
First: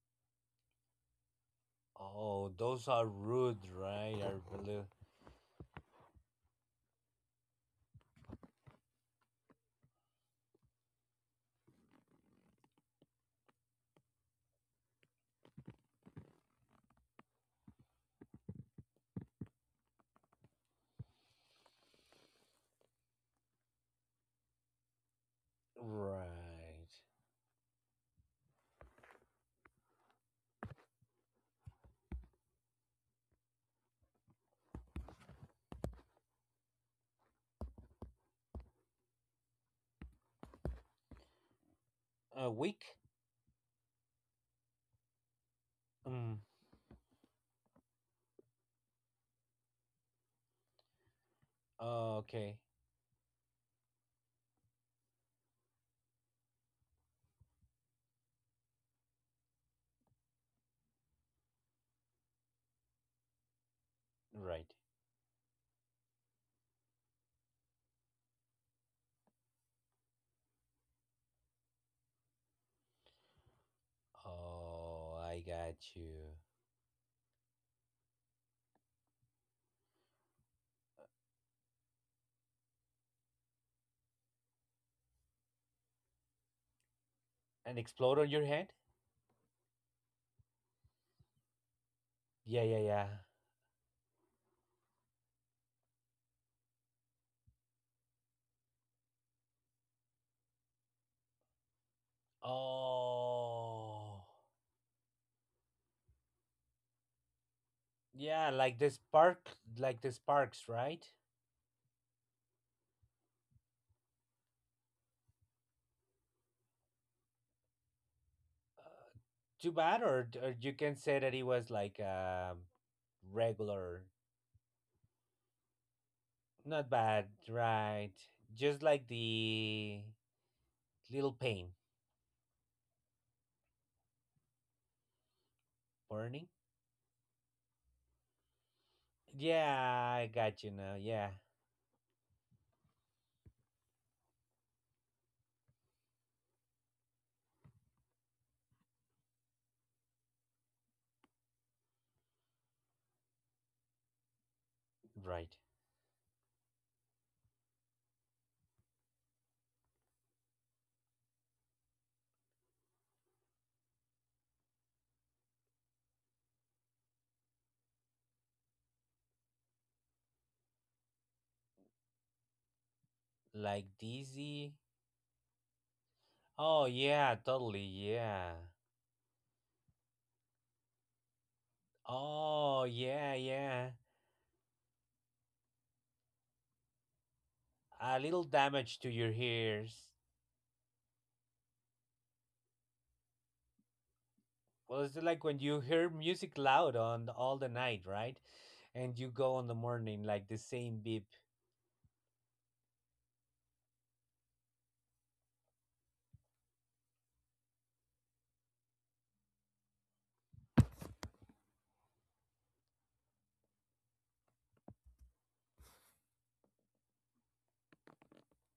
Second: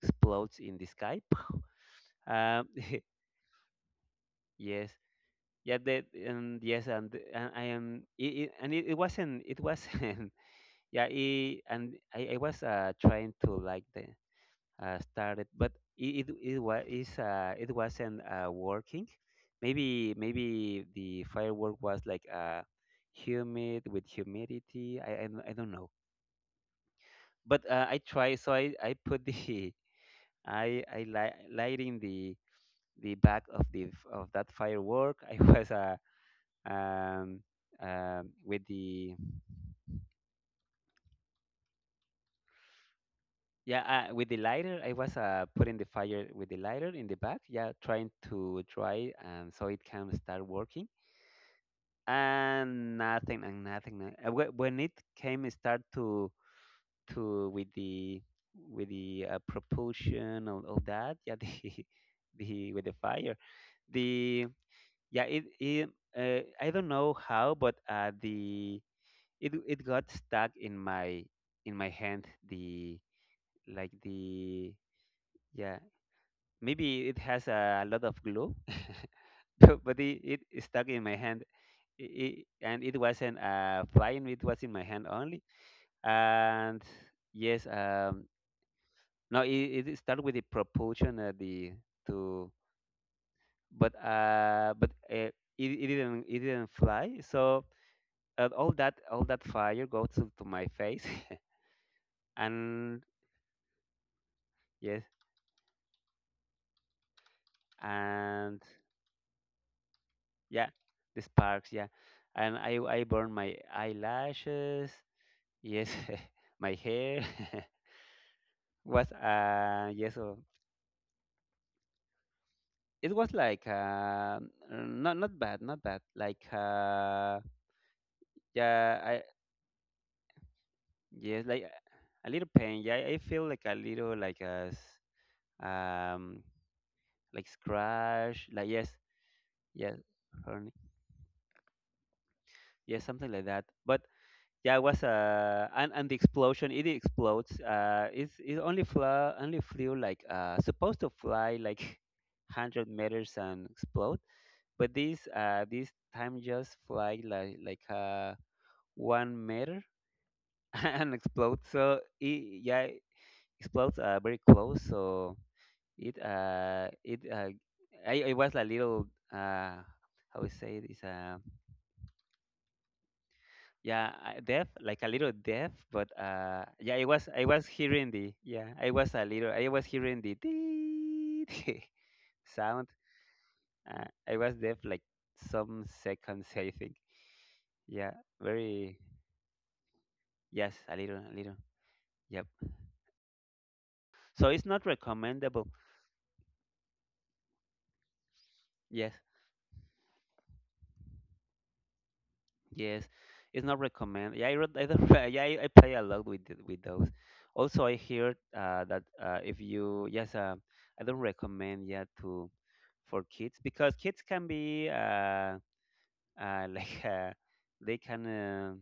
Speaker 2: explodes in the sky.
Speaker 1: Oh,
Speaker 2: Um,
Speaker 1: those are rude, right? Are
Speaker 2: yes.
Speaker 1: blue.
Speaker 2: Yeah, that, and yes, and, and I am, it, it, and it, it wasn't it wasn't yeah, it, and I, I was uh, trying to, like, the, uh, started, but it it, it was is uh, it wasn't uh, working. Maybe maybe the firework was like, uh, humid with humidity. I I, don't I don't know.
Speaker 1: Right.
Speaker 2: But uh, I tried, so I, I put the, I I li- lighting the the back of the f- of that firework. I was, uh, um um with the,
Speaker 1: Uh, weak?
Speaker 2: yeah, uh, with the lighter. I was uh, putting the fire
Speaker 1: Mm.
Speaker 2: with the lighter in the back. Yeah, trying to dry, and so it can start working,
Speaker 1: Oh, okay.
Speaker 2: and nothing, and nothing no- uh, whe- when it came, it start to to with the, with the uh, propulsion of, of that, yeah, the, the, with the fire, the,
Speaker 1: Right.
Speaker 2: yeah, it, it uh, I don't know how, but uh the it it got stuck in my, in my hand, the, like the,
Speaker 1: Oh, I
Speaker 2: yeah,
Speaker 1: got you.
Speaker 2: maybe it has a lot of glue, but it, it stuck in my hand. I- I- and it wasn't uh, flying, it was in my hand only. And yes,
Speaker 1: An
Speaker 2: um,
Speaker 1: explode on your head?
Speaker 2: no, it, it started with the propulsion at the, to,
Speaker 1: Yeah, yeah, yeah.
Speaker 2: but uh, but uh, it, it didn't it didn't fly. So uh, all that all that fire goes to, to my face, and
Speaker 1: Oh.
Speaker 2: yes,
Speaker 1: Yeah,
Speaker 2: and
Speaker 1: like the spark, like the
Speaker 2: yeah,
Speaker 1: sparks, right?
Speaker 2: the sparks, yeah, and I I burned my eyelashes, yes, my hair
Speaker 1: Uh,
Speaker 2: was
Speaker 1: Too
Speaker 2: uh
Speaker 1: bad,
Speaker 2: yes.
Speaker 1: or,
Speaker 2: Uh,
Speaker 1: or you can say that it was like um,
Speaker 2: it was like,
Speaker 1: regular.
Speaker 2: uh, not not bad, not bad. Like,
Speaker 1: Not bad,
Speaker 2: uh,
Speaker 1: right? Just
Speaker 2: yeah,
Speaker 1: like
Speaker 2: I,
Speaker 1: the little
Speaker 2: yes, like,
Speaker 1: pain
Speaker 2: uh, a little pain. Yeah, I feel like a little, like a s- um
Speaker 1: burning.
Speaker 2: like scratch. Like, yes, yes,
Speaker 1: Yeah, I got
Speaker 2: hernia.
Speaker 1: you now. Yeah,
Speaker 2: Yeah, something like that. But yeah, it was uh and, and the explosion. It explodes. Uh, it's it only flew, only flew like, uh supposed to fly like hundred meters and explode. But this
Speaker 1: right.
Speaker 2: uh this time just fly like, like uh. one meter and explodes. So it, yeah, explodes, uh, very close. So it uh it uh I, I was a little, uh how we say it, is, uh
Speaker 1: Like
Speaker 2: yeah uh, deaf,
Speaker 1: dizzy.
Speaker 2: like a little deaf. But uh
Speaker 1: Oh
Speaker 2: yeah, I was,
Speaker 1: yeah,
Speaker 2: I was
Speaker 1: totally.
Speaker 2: hearing the,
Speaker 1: Yeah.
Speaker 2: yeah, I was a little, I was hearing the
Speaker 1: Oh
Speaker 2: sound.
Speaker 1: yeah, yeah.
Speaker 2: Uh, I was deaf like some seconds, I think. Yeah,
Speaker 1: A little
Speaker 2: very,
Speaker 1: damage to your ears.
Speaker 2: yes, a little, a little. Yep. So it's not
Speaker 1: Well, it's like when
Speaker 2: recommendable.
Speaker 1: you hear music loud on all the night, right?
Speaker 2: Yes.
Speaker 1: And you go on the morning like the same beep.
Speaker 2: Yes, it's not recommend. Yeah, I read, I don't, yeah, I, I play a lot with th- with those. Also, I heard, uh, that uh, if you, yes, uh, I don't recommend, yeah, to, for kids, because kids can be, uh, uh, like, uh, they can, uh,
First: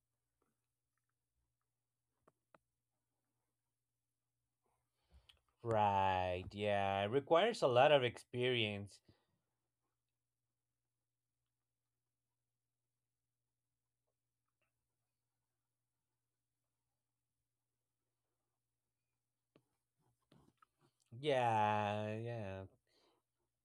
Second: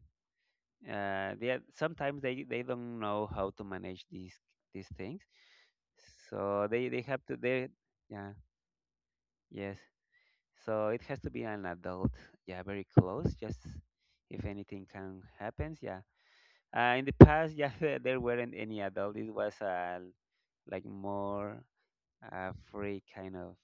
Speaker 2: uh, they are- sometimes they they don't know how to manage these these things,
Speaker 1: Right.
Speaker 2: so they
Speaker 1: Yeah.
Speaker 2: they
Speaker 1: It
Speaker 2: have to,
Speaker 1: requires a
Speaker 2: they,
Speaker 1: lot of
Speaker 2: yeah,
Speaker 1: experience.
Speaker 2: yes. So it has to be an adult, yeah, very close. Just if anything can happens, yeah. Uh, in the past, yeah, there there weren't any adult. It was, uh, like more,
Speaker 1: Yeah,
Speaker 2: uh,
Speaker 1: yeah.
Speaker 2: free kind of.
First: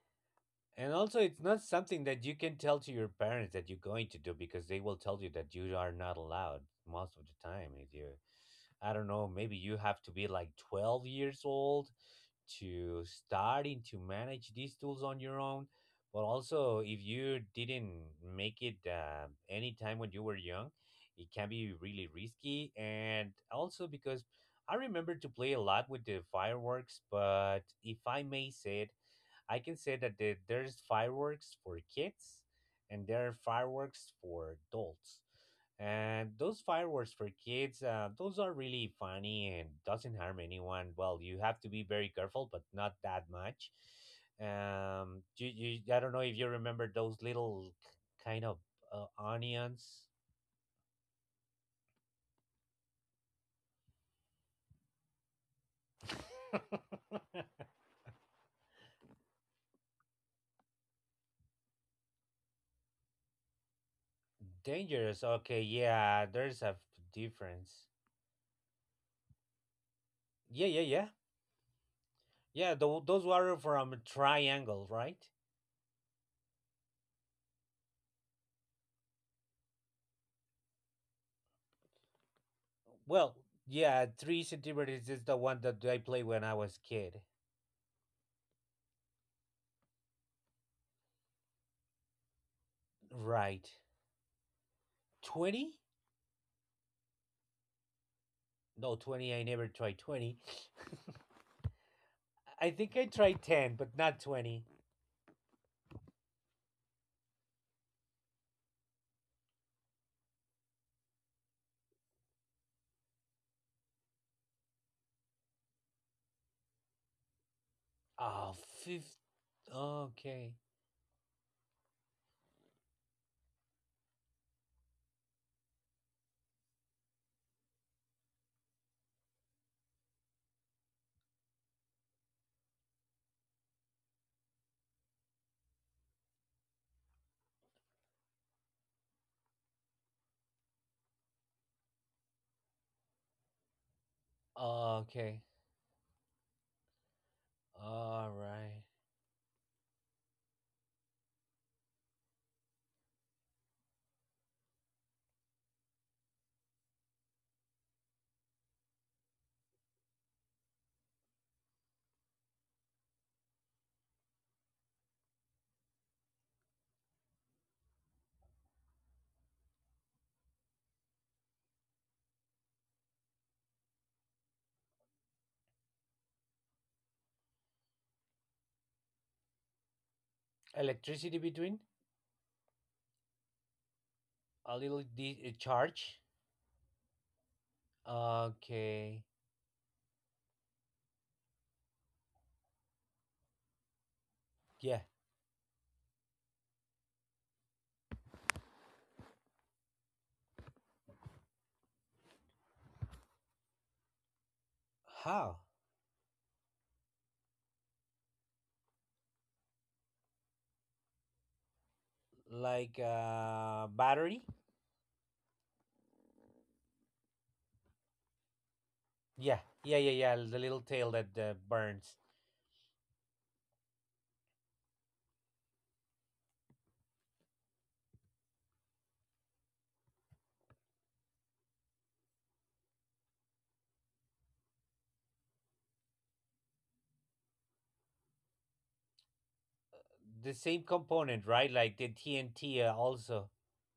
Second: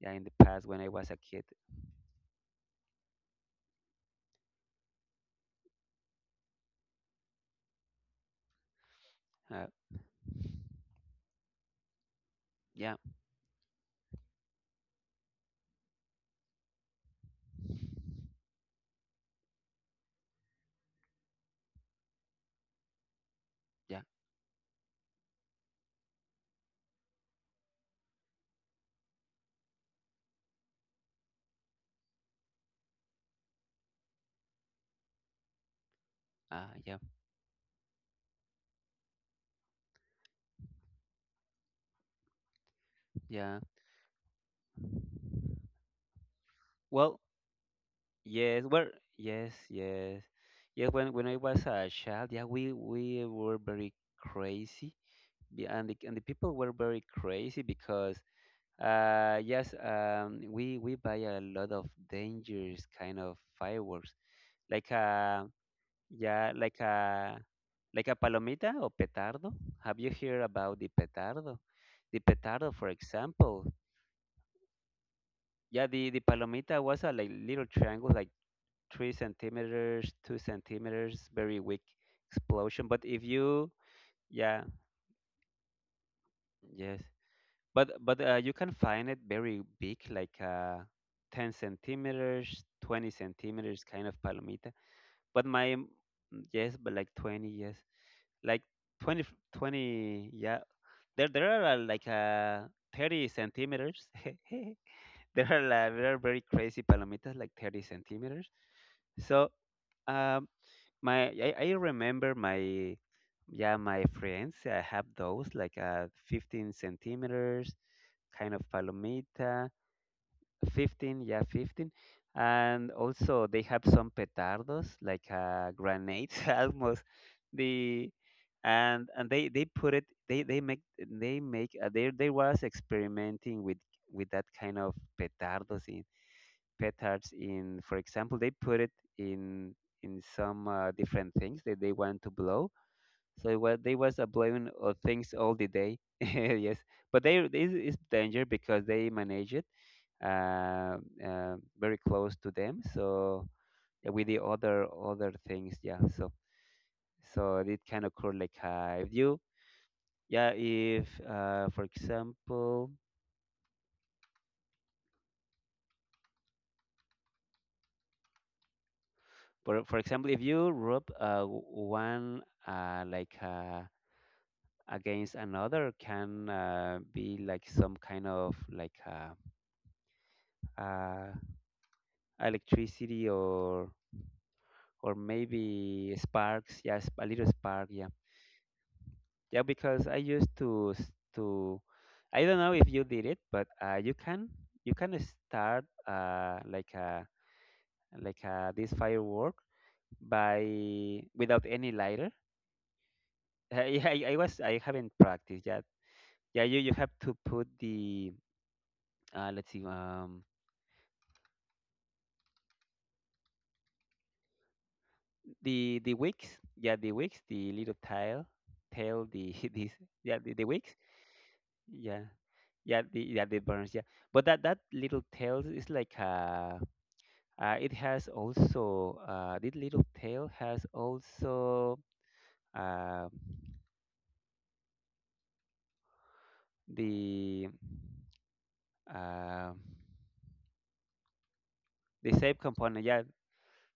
Speaker 2: Yeah, in the past when I
Speaker 1: And
Speaker 2: was a
Speaker 1: also, it's
Speaker 2: kid.
Speaker 1: not something that you can tell to your parents that you're going to do, because they will tell you that you are not allowed most of the time. If you, I don't know, maybe
Speaker 2: Uh,
Speaker 1: you have to be like twelve years old
Speaker 2: yeah,
Speaker 1: to starting to manage these tools on your own. But also, if you didn't make it uh, any time when you were young, it can be really risky. And also
Speaker 2: yeah,
Speaker 1: because I remember to play a lot with the fireworks, but if I may say it, I can say that the, there's fireworks for kids and there are fireworks for adults. And
Speaker 2: uh,
Speaker 1: those
Speaker 2: yeah,
Speaker 1: fireworks for kids, uh, those are really funny and doesn't harm anyone. Well, you have to be very careful, but not that
Speaker 2: yeah.
Speaker 1: much. Um, you, you, I don't know if you remember
Speaker 2: Well,
Speaker 1: those little k- kind of
Speaker 2: yes, well,
Speaker 1: uh,
Speaker 2: yes,
Speaker 1: onions.
Speaker 2: yes, yes. When when I was a child, yeah, we we were very crazy. Be- and the, and the people were very crazy, because, uh, yes, um, we we buy a lot of dangerous kind of fireworks, like,
Speaker 1: Dangerous.
Speaker 2: uh
Speaker 1: Okay, yeah,
Speaker 2: yeah,
Speaker 1: there's a f-
Speaker 2: like a,
Speaker 1: difference.
Speaker 2: like a palomita or petardo. Have you heard
Speaker 1: Yeah,
Speaker 2: about
Speaker 1: yeah,
Speaker 2: the
Speaker 1: yeah.
Speaker 2: petardo? The petardo,
Speaker 1: Yeah,
Speaker 2: for
Speaker 1: tho- those were
Speaker 2: example.
Speaker 1: from a triangle, right?
Speaker 2: Yeah, the, the palomita was a like little triangle, like three centimeters, two centimeters, very weak explosion. But if
Speaker 1: Well,
Speaker 2: you,
Speaker 1: yeah, three
Speaker 2: yeah,
Speaker 1: centimeters is the one that I played when I was
Speaker 2: yes,
Speaker 1: kid.
Speaker 2: but, but uh, you can find it very big, like, uh, ten centimeters, twenty
Speaker 1: Right.
Speaker 2: centimeters, kind of palomita. But my,
Speaker 1: twenty?
Speaker 2: mm, yes, but, like twenty, yes, like
Speaker 1: No,
Speaker 2: twenty,
Speaker 1: twenty. I never tried
Speaker 2: twenty,
Speaker 1: twenty.
Speaker 2: yeah, there there are, uh, like uh
Speaker 1: I think I
Speaker 2: thirty
Speaker 1: tried ten, but
Speaker 2: centimeters.
Speaker 1: not twenty.
Speaker 2: There are like, there are very crazy palomitas like thirty centimeters. So, um, my, i, I remember my, yeah, my friends, uh, have those like, uh fifteen centimeters
Speaker 1: Oh,
Speaker 2: kind of
Speaker 1: fifty.
Speaker 2: palomita.
Speaker 1: Okay.
Speaker 2: fifteen, yeah, fifteen. And also they have some petardos, like, uh, grenades almost. The, and and they they put it, they they make they make uh, they they was experimenting with with that kind of petardos in, petards in, for example, they put it in in some, uh, different things that they want to blow. So what they was a blowing of things
Speaker 1: Okay.
Speaker 2: all the day. Yes, but they, this is
Speaker 1: All
Speaker 2: danger,
Speaker 1: right.
Speaker 2: because they manage it uh, uh, very close to them. So, yeah, with the other, other things, yeah. So, so it can occur like, uh, if you, yeah, if, uh, for example, for for example, if you rub, uh, w- one uh, like uh, against another, can, uh, be like some kind of like, uh, uh,
Speaker 1: Electricity between?
Speaker 2: electricity, or
Speaker 1: A little
Speaker 2: or
Speaker 1: de- uh,
Speaker 2: maybe
Speaker 1: charge?
Speaker 2: sparks, yes, a little spark, yeah.
Speaker 1: Okay.
Speaker 2: Yeah, because I used to, s- to I don't know if you did it, but uh, you can, you
Speaker 1: Yeah.
Speaker 2: can start, uh, like a like a, this firework, by, without any lighter. Yeah, I, I was, I haven't
Speaker 1: How?
Speaker 2: practiced yet. Yeah, you, you have to put the, uh, let's see, um,
Speaker 1: Like uh, battery?
Speaker 2: the the wicks. Yeah, the wicks, the little tail, tail, the,
Speaker 1: Yeah.
Speaker 2: this,
Speaker 1: Yeah, yeah, yeah.
Speaker 2: yeah, the,
Speaker 1: The
Speaker 2: the
Speaker 1: little
Speaker 2: wicks.
Speaker 1: tail that uh, burns.
Speaker 2: Yeah. Yeah, the, yeah, the burns, yeah. But that, that little tail is like a, Uh, it has also, uh, this little tail has also, uh, the uh,
Speaker 1: The same component, right? Like the
Speaker 2: the shape
Speaker 1: T N T uh,
Speaker 2: component. Yeah,
Speaker 1: also.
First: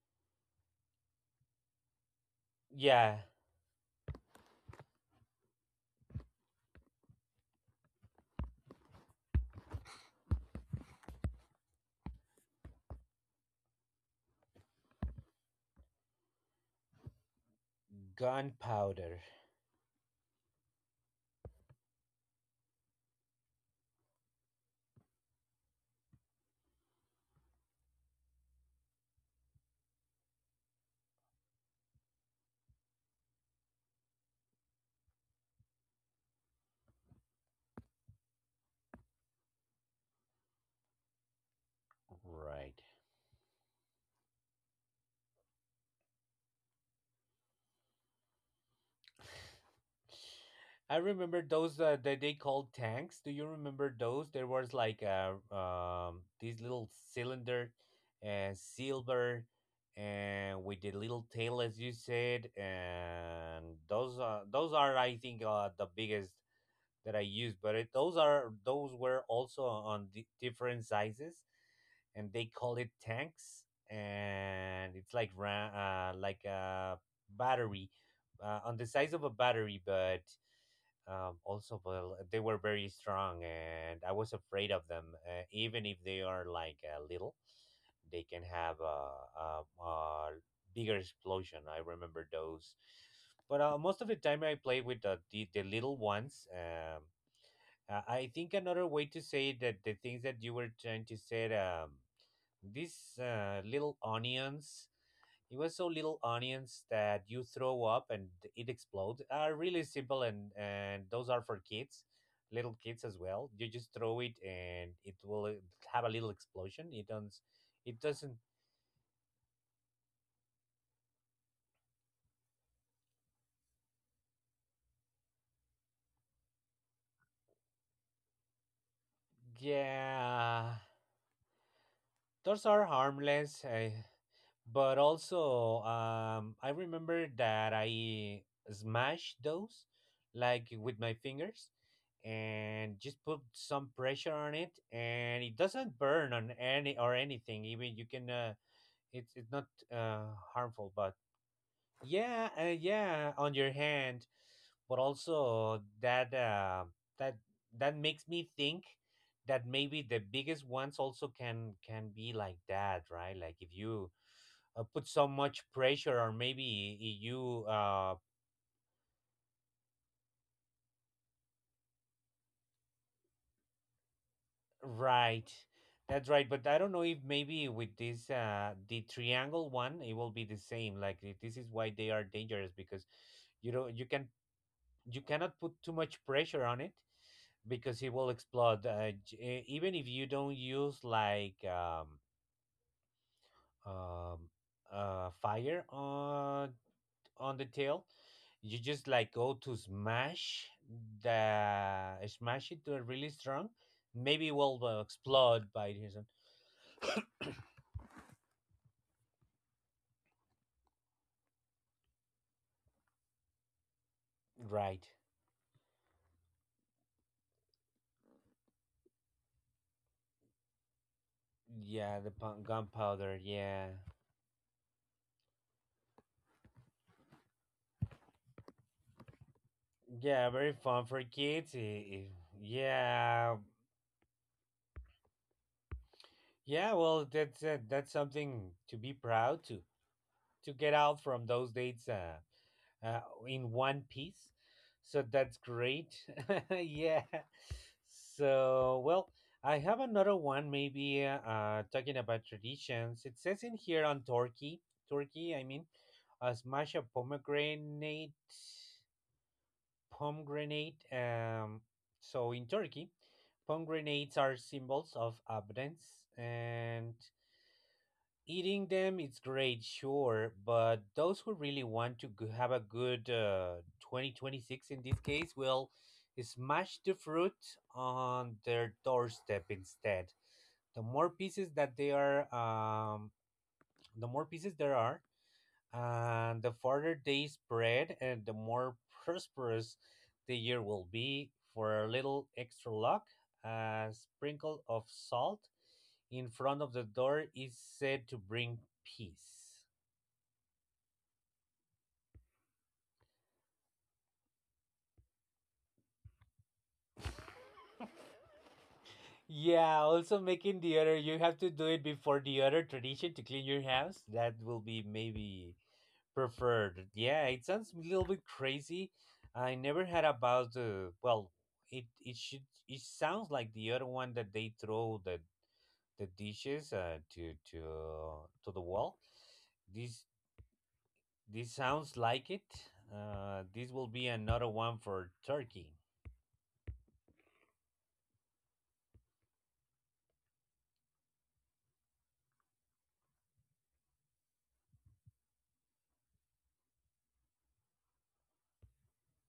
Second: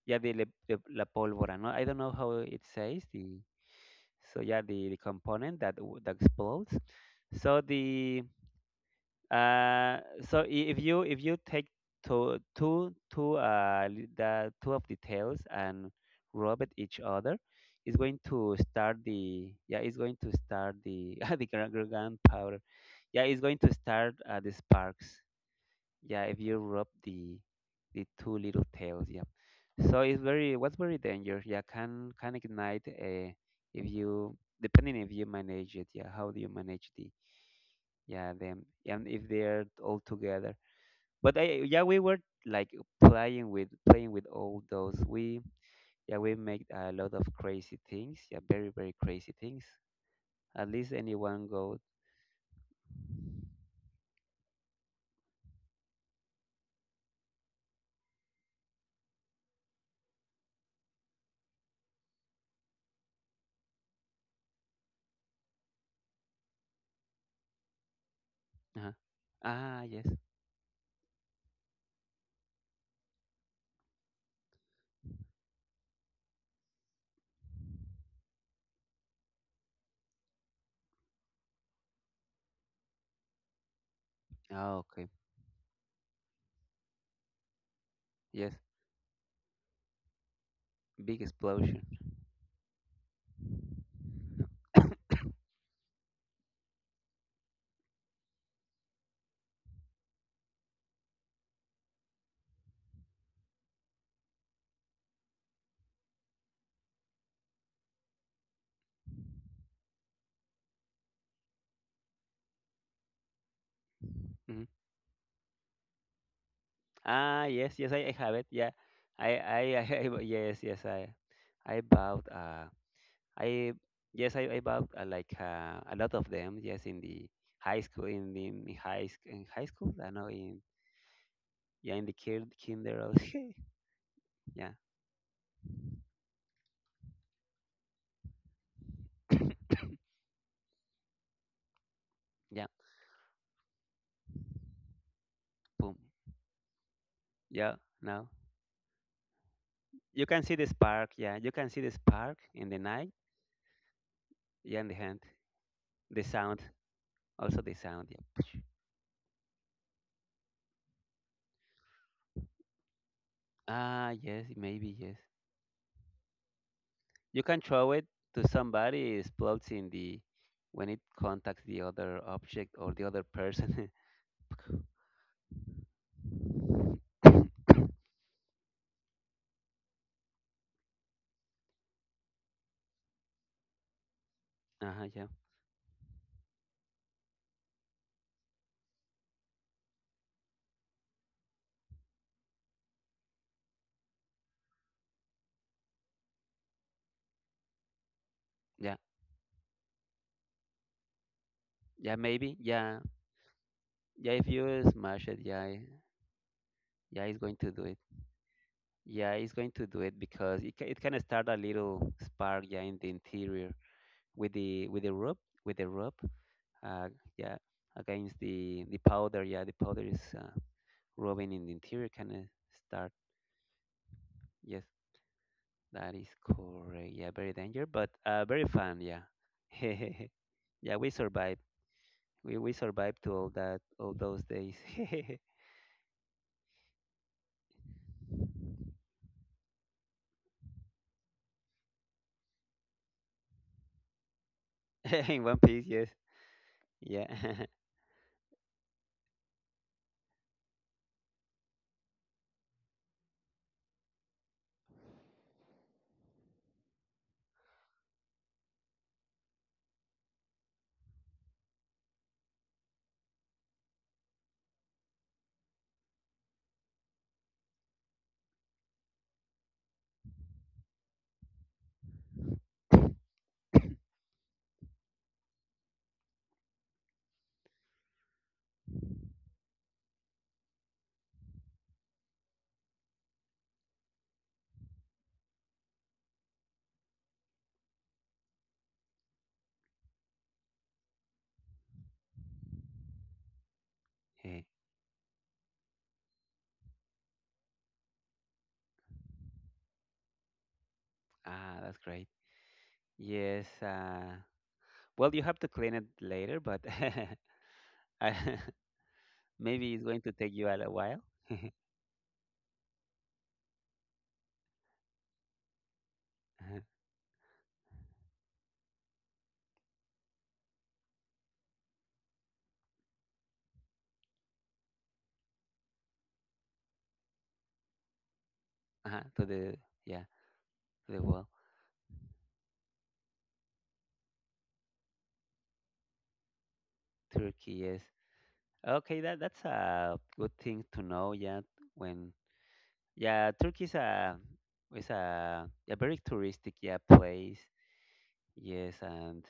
Speaker 2: yeah, the, le- the la pólvora. No, I don't know how it says
Speaker 1: Yeah,
Speaker 2: the. So, yeah, the, the component that w- that explodes. So the, Uh, so i- if you, if you take two two two uh li- the two of the tails and rub at each other, it's going to start
Speaker 1: gunpowder.
Speaker 2: the, yeah, it's going to start the the gra- gra- gunpowder. Yeah, it's going to start, uh, the sparks. Yeah, if you rub the the two little tails. Yeah, so it's very what's very dangerous. Yeah, can can ignite uh, if you depending if you manage it. Yeah, how do you manage the yeah them, and if they're all together but I, yeah we were like
Speaker 1: Right.
Speaker 2: playing with playing with all those we yeah we make a lot of crazy things, yeah, very very crazy things at least
Speaker 1: I remember
Speaker 2: anyone go
Speaker 1: those uh, that they called tanks. Do you remember those? There was like a um this little cylinder, and silver, and with the little tail, as you said, and those are those are I think uh, the biggest that I use, but it, those are
Speaker 2: uh
Speaker 1: those were also
Speaker 2: ah yes,
Speaker 1: on di different sizes, and they call it tanks, and it's like ra- uh, like a battery, uh, on the size of a battery. But um, also, well, they were very strong, and I was afraid
Speaker 2: ah
Speaker 1: of them,
Speaker 2: okay,
Speaker 1: uh, even if they are like uh, little, they can
Speaker 2: yes,
Speaker 1: have a, a, a bigger
Speaker 2: big
Speaker 1: explosion. I
Speaker 2: explosion.
Speaker 1: remember those. But uh, most of the time I play with the, the, the little ones. Um, uh, I think another way to say that the things that you were trying to say, um, these uh, little onions, it was so little onions that you throw up and it explodes, are really simple, and, and those are for kids, little kids as well. You just throw it
Speaker 2: Mhm.
Speaker 1: and it will uh, have a little explosion. It doesn't,
Speaker 2: Ah yes, yes,
Speaker 1: it
Speaker 2: I, I have
Speaker 1: doesn't,
Speaker 2: it, yeah. I I, I yes yes I I bought uh I yes, I, I bought uh, like uh, a lot of them. Yes, in the high school, in the in high sc- in high school, I know in
Speaker 1: yeah.
Speaker 2: yeah in the kid
Speaker 1: Those are
Speaker 2: kinder also.
Speaker 1: harmless. I,
Speaker 2: yeah,
Speaker 1: but also um I remember that I smashed those like with my fingers
Speaker 2: yeah,
Speaker 1: and just put some pressure on it, and it
Speaker 2: boom,
Speaker 1: doesn't burn on any or anything.
Speaker 2: yeah.
Speaker 1: Even you
Speaker 2: Now
Speaker 1: can uh, it's it's not
Speaker 2: you
Speaker 1: uh,
Speaker 2: can see the
Speaker 1: harmful.
Speaker 2: spark.
Speaker 1: But
Speaker 2: Yeah, you can see the spark
Speaker 1: yeah,
Speaker 2: in
Speaker 1: uh,
Speaker 2: the night.
Speaker 1: yeah, on your hand.
Speaker 2: Yeah, in the
Speaker 1: But
Speaker 2: hand,
Speaker 1: also
Speaker 2: the
Speaker 1: that
Speaker 2: sound,
Speaker 1: uh, that
Speaker 2: also the
Speaker 1: that
Speaker 2: sound.
Speaker 1: makes
Speaker 2: Yeah.
Speaker 1: me think that maybe the biggest ones also can can be like that, right? Like if
Speaker 2: Ah,
Speaker 1: you
Speaker 2: yes,
Speaker 1: uh,
Speaker 2: maybe
Speaker 1: put
Speaker 2: yes.
Speaker 1: so much pressure, or maybe
Speaker 2: You can
Speaker 1: you
Speaker 2: throw it
Speaker 1: uh
Speaker 2: to somebody. It explodes in the when it contacts the other object or the other person.
Speaker 1: right, that's right. But I don't know if
Speaker 2: uh
Speaker 1: maybe with this uh the triangle one, it will be the same. Like i- this is why they are dangerous, because you know you can, you
Speaker 2: huh.
Speaker 1: cannot put too much pressure on it because it will explode, uh, j- e- even if you don't use like um um uh fire uh on the tail. You
Speaker 2: Yeah.
Speaker 1: just like go to smash
Speaker 2: Yeah,
Speaker 1: the
Speaker 2: maybe.
Speaker 1: smash it to
Speaker 2: Yeah.
Speaker 1: a really strong.
Speaker 2: Yeah, if
Speaker 1: Maybe it will
Speaker 2: you
Speaker 1: uh,
Speaker 2: smash it, yeah,
Speaker 1: explode
Speaker 2: eh,
Speaker 1: by his own.
Speaker 2: yeah, it's going to do it. Yeah, it's going to do it because it can, it can start a little spark, yeah, in the interior with the with
Speaker 1: Right.
Speaker 2: the rope, with the rope, uh, yeah, against the the powder. Yeah, the powder is uh, rubbing in the interior,
Speaker 1: Yeah,
Speaker 2: kind
Speaker 1: the
Speaker 2: of
Speaker 1: pun-
Speaker 2: start.
Speaker 1: gunpowder. Yeah.
Speaker 2: Yes, that is correct. Yeah, very dangerous, but uh, very fun. Yeah,
Speaker 1: Yeah, very
Speaker 2: yeah,
Speaker 1: fun
Speaker 2: we
Speaker 1: for
Speaker 2: survived.
Speaker 1: kids. i- i-
Speaker 2: We we survived to all
Speaker 1: Yeah.
Speaker 2: that all those days
Speaker 1: Yeah, well, that's uh, that's something to be proud to to get out from those dates. Uh, uh, in one piece. So
Speaker 2: in
Speaker 1: that's
Speaker 2: one piece.
Speaker 1: great.
Speaker 2: Yes,
Speaker 1: yeah.
Speaker 2: yeah.
Speaker 1: So, well, I have another one, maybe uh, talking about traditions. It says in here on Turkey, Turkey, I mean, uh, smash a pomegranate, pomegranate. Um, so in Turkey, pomegranates are symbols of abundance, and eating them is great, sure, but those who really want to g- have a good uh, twenty twenty-six in this case will smash the fruit on their doorstep instead. The more pieces that they are, um, the more pieces there are, and the farther days spread, and the more prosperous the year will be. For a little extra luck, a
Speaker 2: Hey,
Speaker 1: sprinkle of salt in front of the door is said to bring peace.
Speaker 2: ah, that's great. Yes. Uh, well, you have to clean it later, but I, maybe
Speaker 1: Yeah,
Speaker 2: it's going to
Speaker 1: also
Speaker 2: take you a
Speaker 1: making
Speaker 2: little
Speaker 1: the other,
Speaker 2: while.
Speaker 1: you have to do it before the other tradition to clean your house. That will be maybe
Speaker 2: Uh-huh,
Speaker 1: preferred. Yeah, it sounds a little bit crazy. I never had about the well. It it should, it sounds like the other one that they throw the the dishes uh, to to to the wall.
Speaker 2: uh-huh, to the yeah
Speaker 1: This
Speaker 2: to the wall.
Speaker 1: this sounds like it. Uh, this will be another one for Turkey.
Speaker 2: Turkey, yes. Okay, that that's a good thing to know. Yeah, when yeah, Turkey is a is a, a very touristic yeah place. Yes, and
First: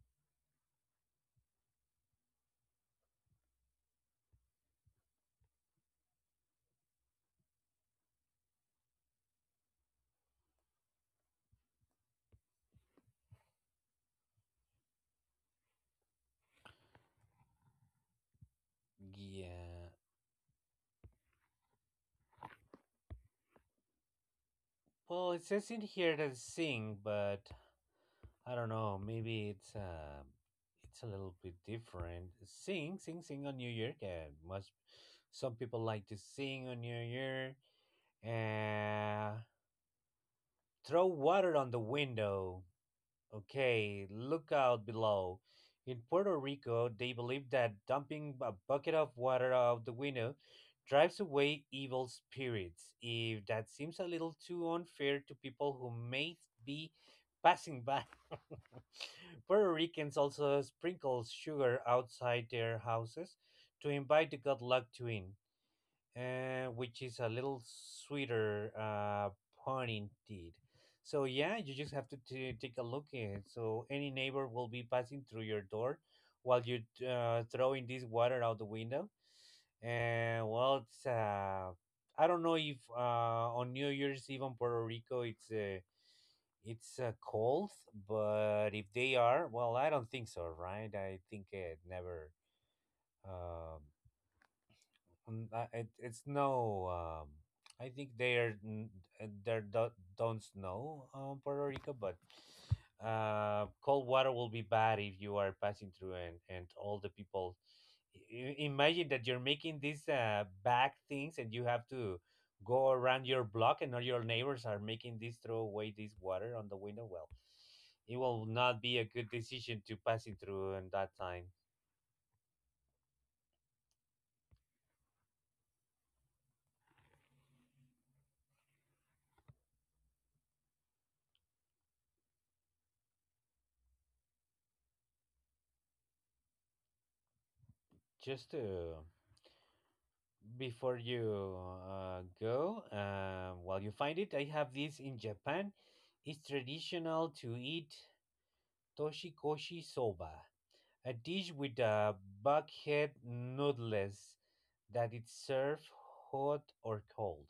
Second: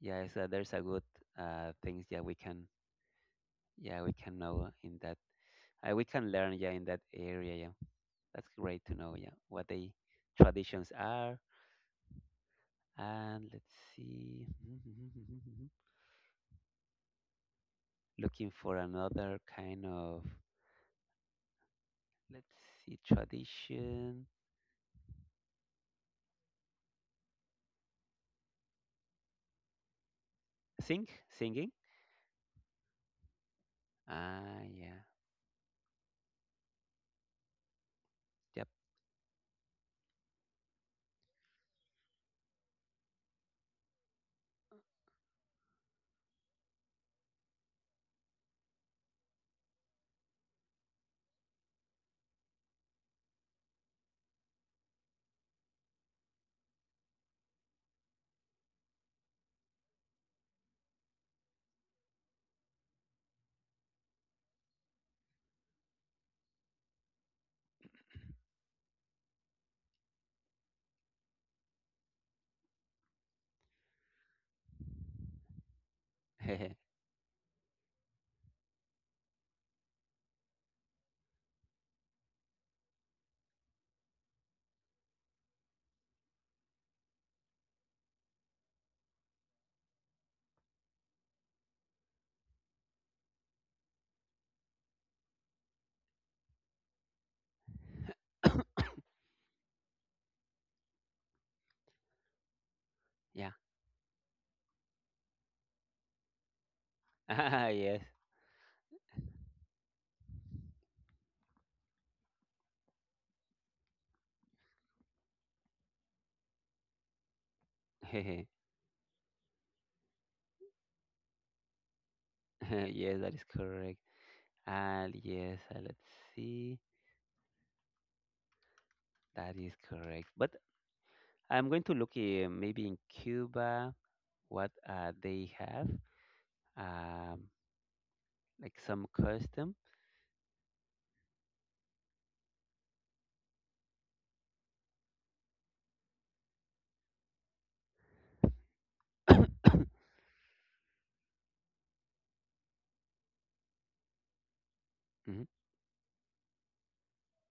Speaker 2: yeah, so there's a good uh things yeah we can yeah we can know in that uh, we can learn yeah in that area. Yeah. That's great to know, yeah, what the traditions are. And let's see, looking for another kind
Speaker 1: Yeah.
Speaker 2: of, let's see, tradition.
Speaker 1: Well, it says in here that sing, but I don't know. Maybe it's uh, it's
Speaker 2: Sing,
Speaker 1: a little bit
Speaker 2: singing.
Speaker 1: different. Sing, sing, sing on New Year. Yeah,
Speaker 2: Ah,
Speaker 1: must.
Speaker 2: yeah,
Speaker 1: Some people like to sing on New Year.
Speaker 2: yep,
Speaker 1: Uh, throw water on the window. Okay, look out below. In Puerto Rico, they believe that dumping a bucket of water out the window drives away evil spirits. If that seems a little too unfair to people who may be passing by, Puerto Ricans also sprinkle sugar outside their houses to invite the good luck to in, uh, which is a little sweeter uh, pun indeed. So yeah, you just have to t- take a look at it. So any neighbor will be passing through your door while you're uh, throwing this water out the window. And well, it's uh, I don't know if uh, on New Year's Eve in Puerto Rico it's uh, it's uh, cold, but if they are, well, I don't think so, right? I think it never. Um, um. uh, it, it's no um I think they're n- uh, they're do- don't snow um Puerto Rico, but
Speaker 2: yeah,
Speaker 1: uh cold water will be bad if you are passing through, and and all the people,
Speaker 2: ah, yes,
Speaker 1: I- imagine that you're making these uh bad things, and you have to go around your block, and all your neighbors are making this, throw away this water on the window. Well, it
Speaker 2: yes,
Speaker 1: will not be a good decision to passing through in that time.
Speaker 2: that is correct. And yes, uh, let's see, that is correct. But I'm going to look uh, maybe in Cuba what uh, they have, um,
Speaker 1: Just to,
Speaker 2: like some custom.
Speaker 1: before you uh, go, uh, while you find it, I have this in Japan. It's traditional to eat toshikoshi soba, a dish with uh, buckhead noodles that is
Speaker 2: Mhm.
Speaker 1: served hot or cold.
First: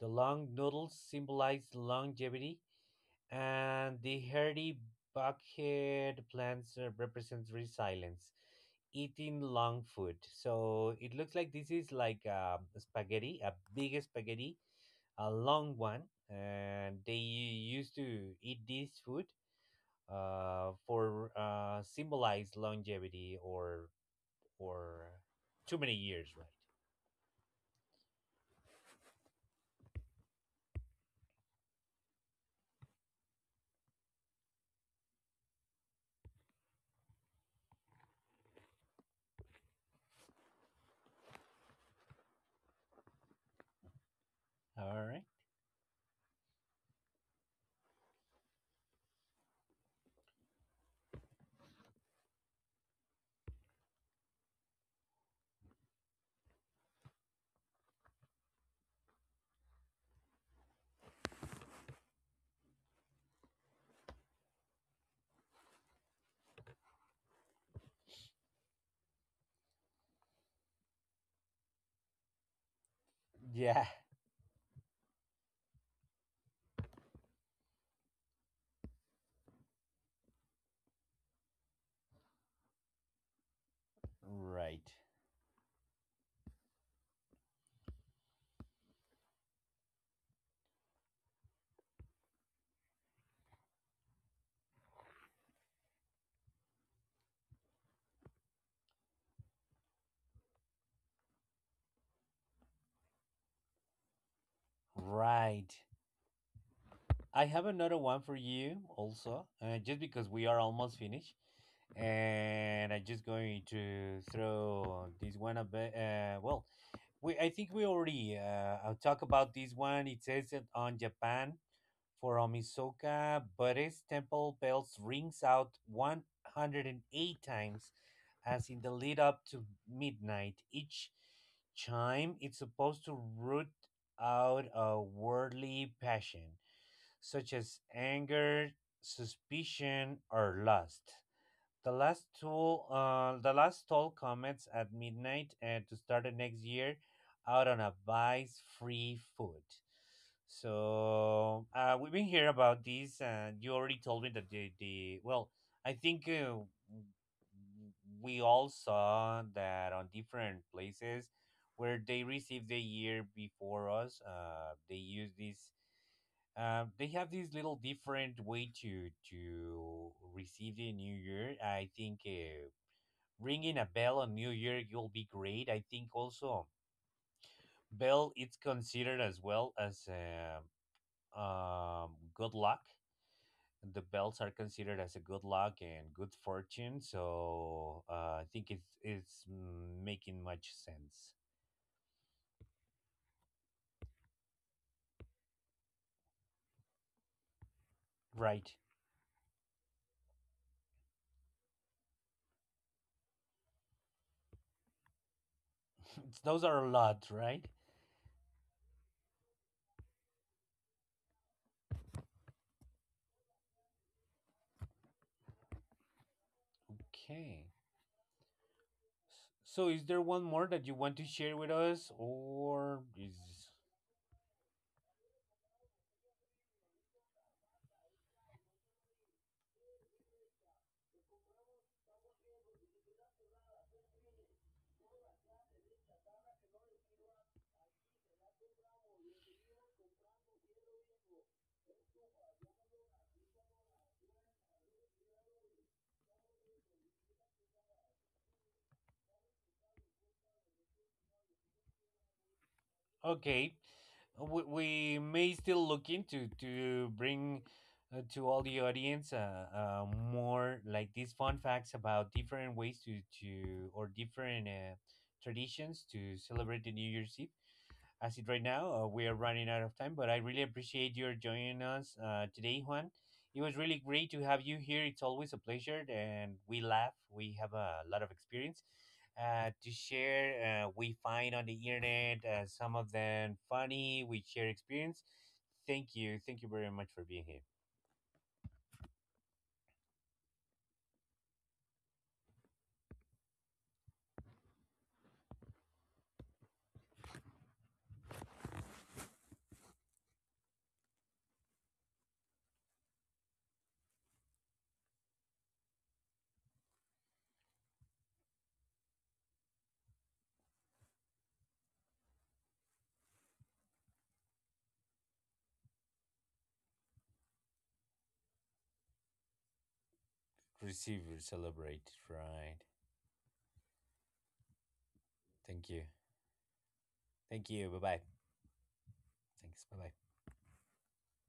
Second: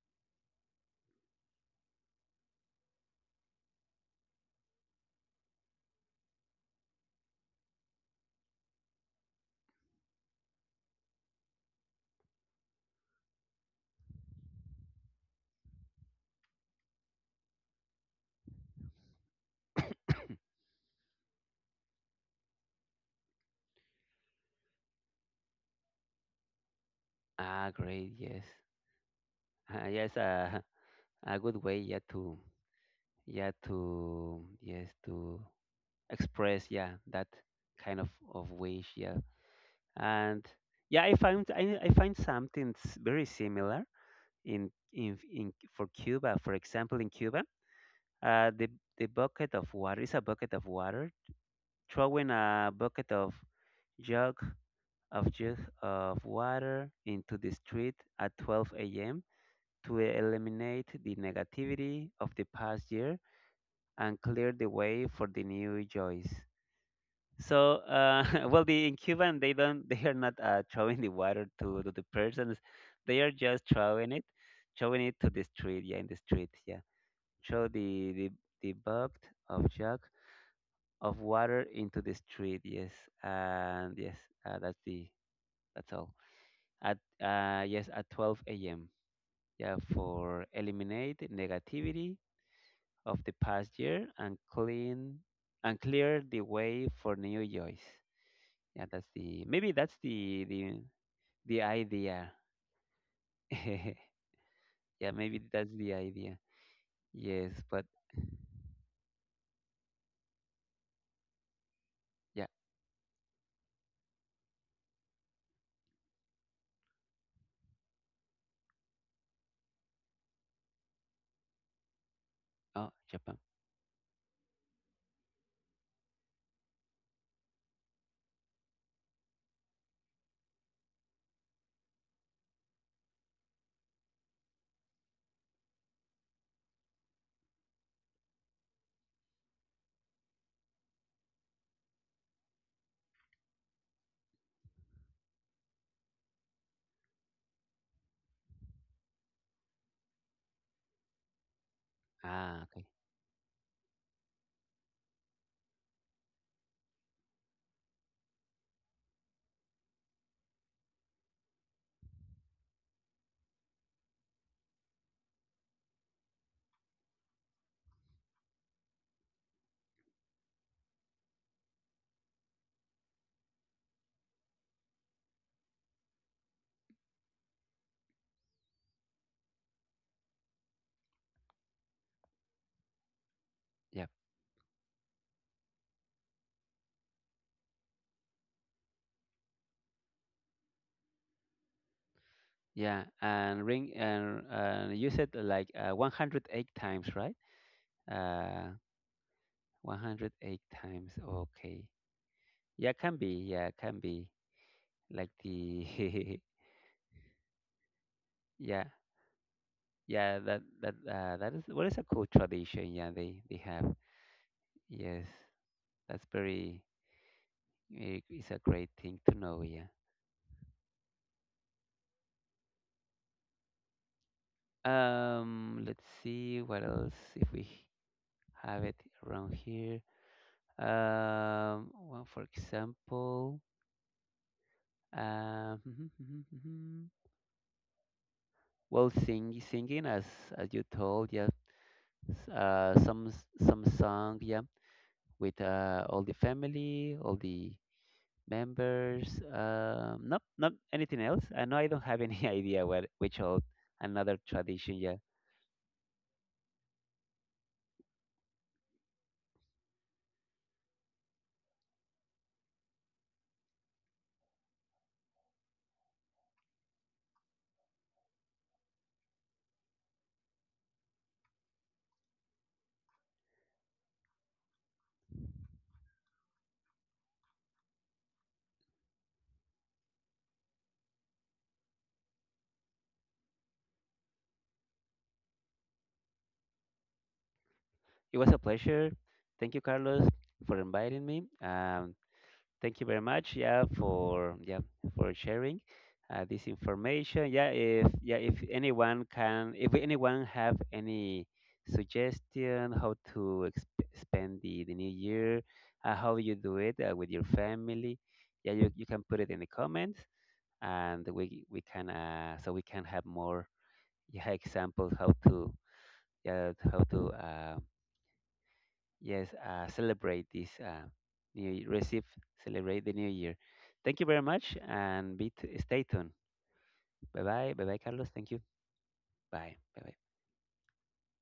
Speaker 1: The long noodles symbolize longevity, and the hairy bucket plants uh, represents resilience, eating long food. So it looks like this is like a spaghetti, a big spaghetti, a long one, and they used to eat this food uh, for uh, symbolize longevity, or or too many years, right?
Speaker 2: Ah, great. Yes. Ah, yes. Uh, a good way. Yeah. To yeah. To yes. To express. Yeah. That kind of of wish. Yeah. And yeah, I found I, I find something s- very similar in
Speaker 1: All
Speaker 2: in
Speaker 1: right.
Speaker 2: in for Cuba. For example, in Cuba, uh, the the bucket of water is a bucket of water. Throwing a bucket of jug of jug of water into the street at twelve a.m. to eliminate the negativity of the past year and clear the way for the new joys. So, uh, well, the in Cuban they don't they are not uh, throwing the water to, to the persons, they are just
Speaker 1: Yeah.
Speaker 2: throwing it, throwing it to the street, yeah, in the street, yeah. Throw the the the bucket of jug of water into the street, yes, and yes, uh, that's
Speaker 1: Right.
Speaker 2: the that's all. At uh, yes, at twelve a m. Yeah, for eliminate negativity of the past year, and clean and clear the way for new joys. Yeah, that's the maybe that's the the the idea. yeah, maybe that's
Speaker 1: Right.
Speaker 2: the idea.
Speaker 1: I
Speaker 2: Yes,
Speaker 1: have
Speaker 2: but
Speaker 1: another one for you also, uh, just because we are almost finished,
Speaker 2: yeah.
Speaker 1: and I'm just going to throw this one a bit. Uh, well, we I think we already uh, talk about this one. It says it on Japan, for
Speaker 2: Oh, Japan.
Speaker 1: Omisoka Buddhist temple bells rings out one hundred eight times, as in the lead up to midnight. Each chime is supposed to root out a worldly passion, such as anger, suspicion, or lust. The last tool, uh, the last toll comments at midnight, and to start the next year out on a vice-free food. So uh, we've been hearing
Speaker 2: Ah, okay.
Speaker 1: about this, and you already told me that the, the well, I think uh, we all saw that on different places where they received the year before us. Uh, they use this um, they have this little different way to to receive the new year. I think uh, ringing a bell on New Year will be great. I think also bell it's considered as well as um, um, good luck. The
Speaker 2: Yeah,
Speaker 1: bells are considered as a good luck and good fortune. So uh, I think it's it's mm, making much sense,
Speaker 2: yeah. And ring and and you said like uh, one hundred eight times, right? Uh,
Speaker 1: right?
Speaker 2: one hundred eight times. Okay. Yeah, can be. Yeah, can be like the
Speaker 1: Those are a lot, right?
Speaker 2: yeah. Yeah, that that uh, that is what is a cool tradition. Yeah, they they have. Yes, that's very.
Speaker 1: Okay.
Speaker 2: It is a great thing to
Speaker 1: S-
Speaker 2: know. Yeah.
Speaker 1: So, is there one more that you want to share with us, or is,
Speaker 2: Um, let's see what else if we have it around here. Um, well, for example, um, well, sing, singing as as you told, yeah, s- uh, some s- some song, yeah, with uh, all the family, all the members, um, nope, not anything else. I know I don't have any idea what which old
Speaker 1: okay?
Speaker 2: another
Speaker 1: We,
Speaker 2: tradition. Yeah,
Speaker 1: we may still look into to bring uh, to all the audience, uh, uh, more like these fun facts about different ways to to or different uh, traditions to celebrate the New Year's Eve. As it right now, uh, we are running out of time, but I really appreciate your joining us uh, today, Juan. It was really great to have you here. It's always a pleasure, and we laugh, we have a lot of experience uh, to share. Uh, we find on the internet uh, some of them funny, we share experience. Thank you thank you very much for being here.
Speaker 2: it was a pleasure. Thank you, Carlos, for inviting me. Um, thank you very much. Yeah, for yeah for sharing uh, this information. Yeah, if yeah if anyone can if anyone have any suggestion how to exp- spend the, the new year, uh, how you do it uh, with your family. Yeah, you, you can put it in the comments, and we we can uh, so we can have more yeah, examples how to yeah how to uh, yes uh, celebrate this uh,
Speaker 1: Receive,
Speaker 2: new Year-
Speaker 1: celebrate,
Speaker 2: receive
Speaker 1: right.
Speaker 2: celebrate the new year. Thank you very much and be t-
Speaker 1: Thank
Speaker 2: stay
Speaker 1: you.
Speaker 2: tuned. Bye
Speaker 1: Thank
Speaker 2: bye bye
Speaker 1: you
Speaker 2: bye
Speaker 1: bye-bye.
Speaker 2: Carlos. Thank you. Bye
Speaker 1: Thanks,
Speaker 2: bye bye.
Speaker 1: bye-bye.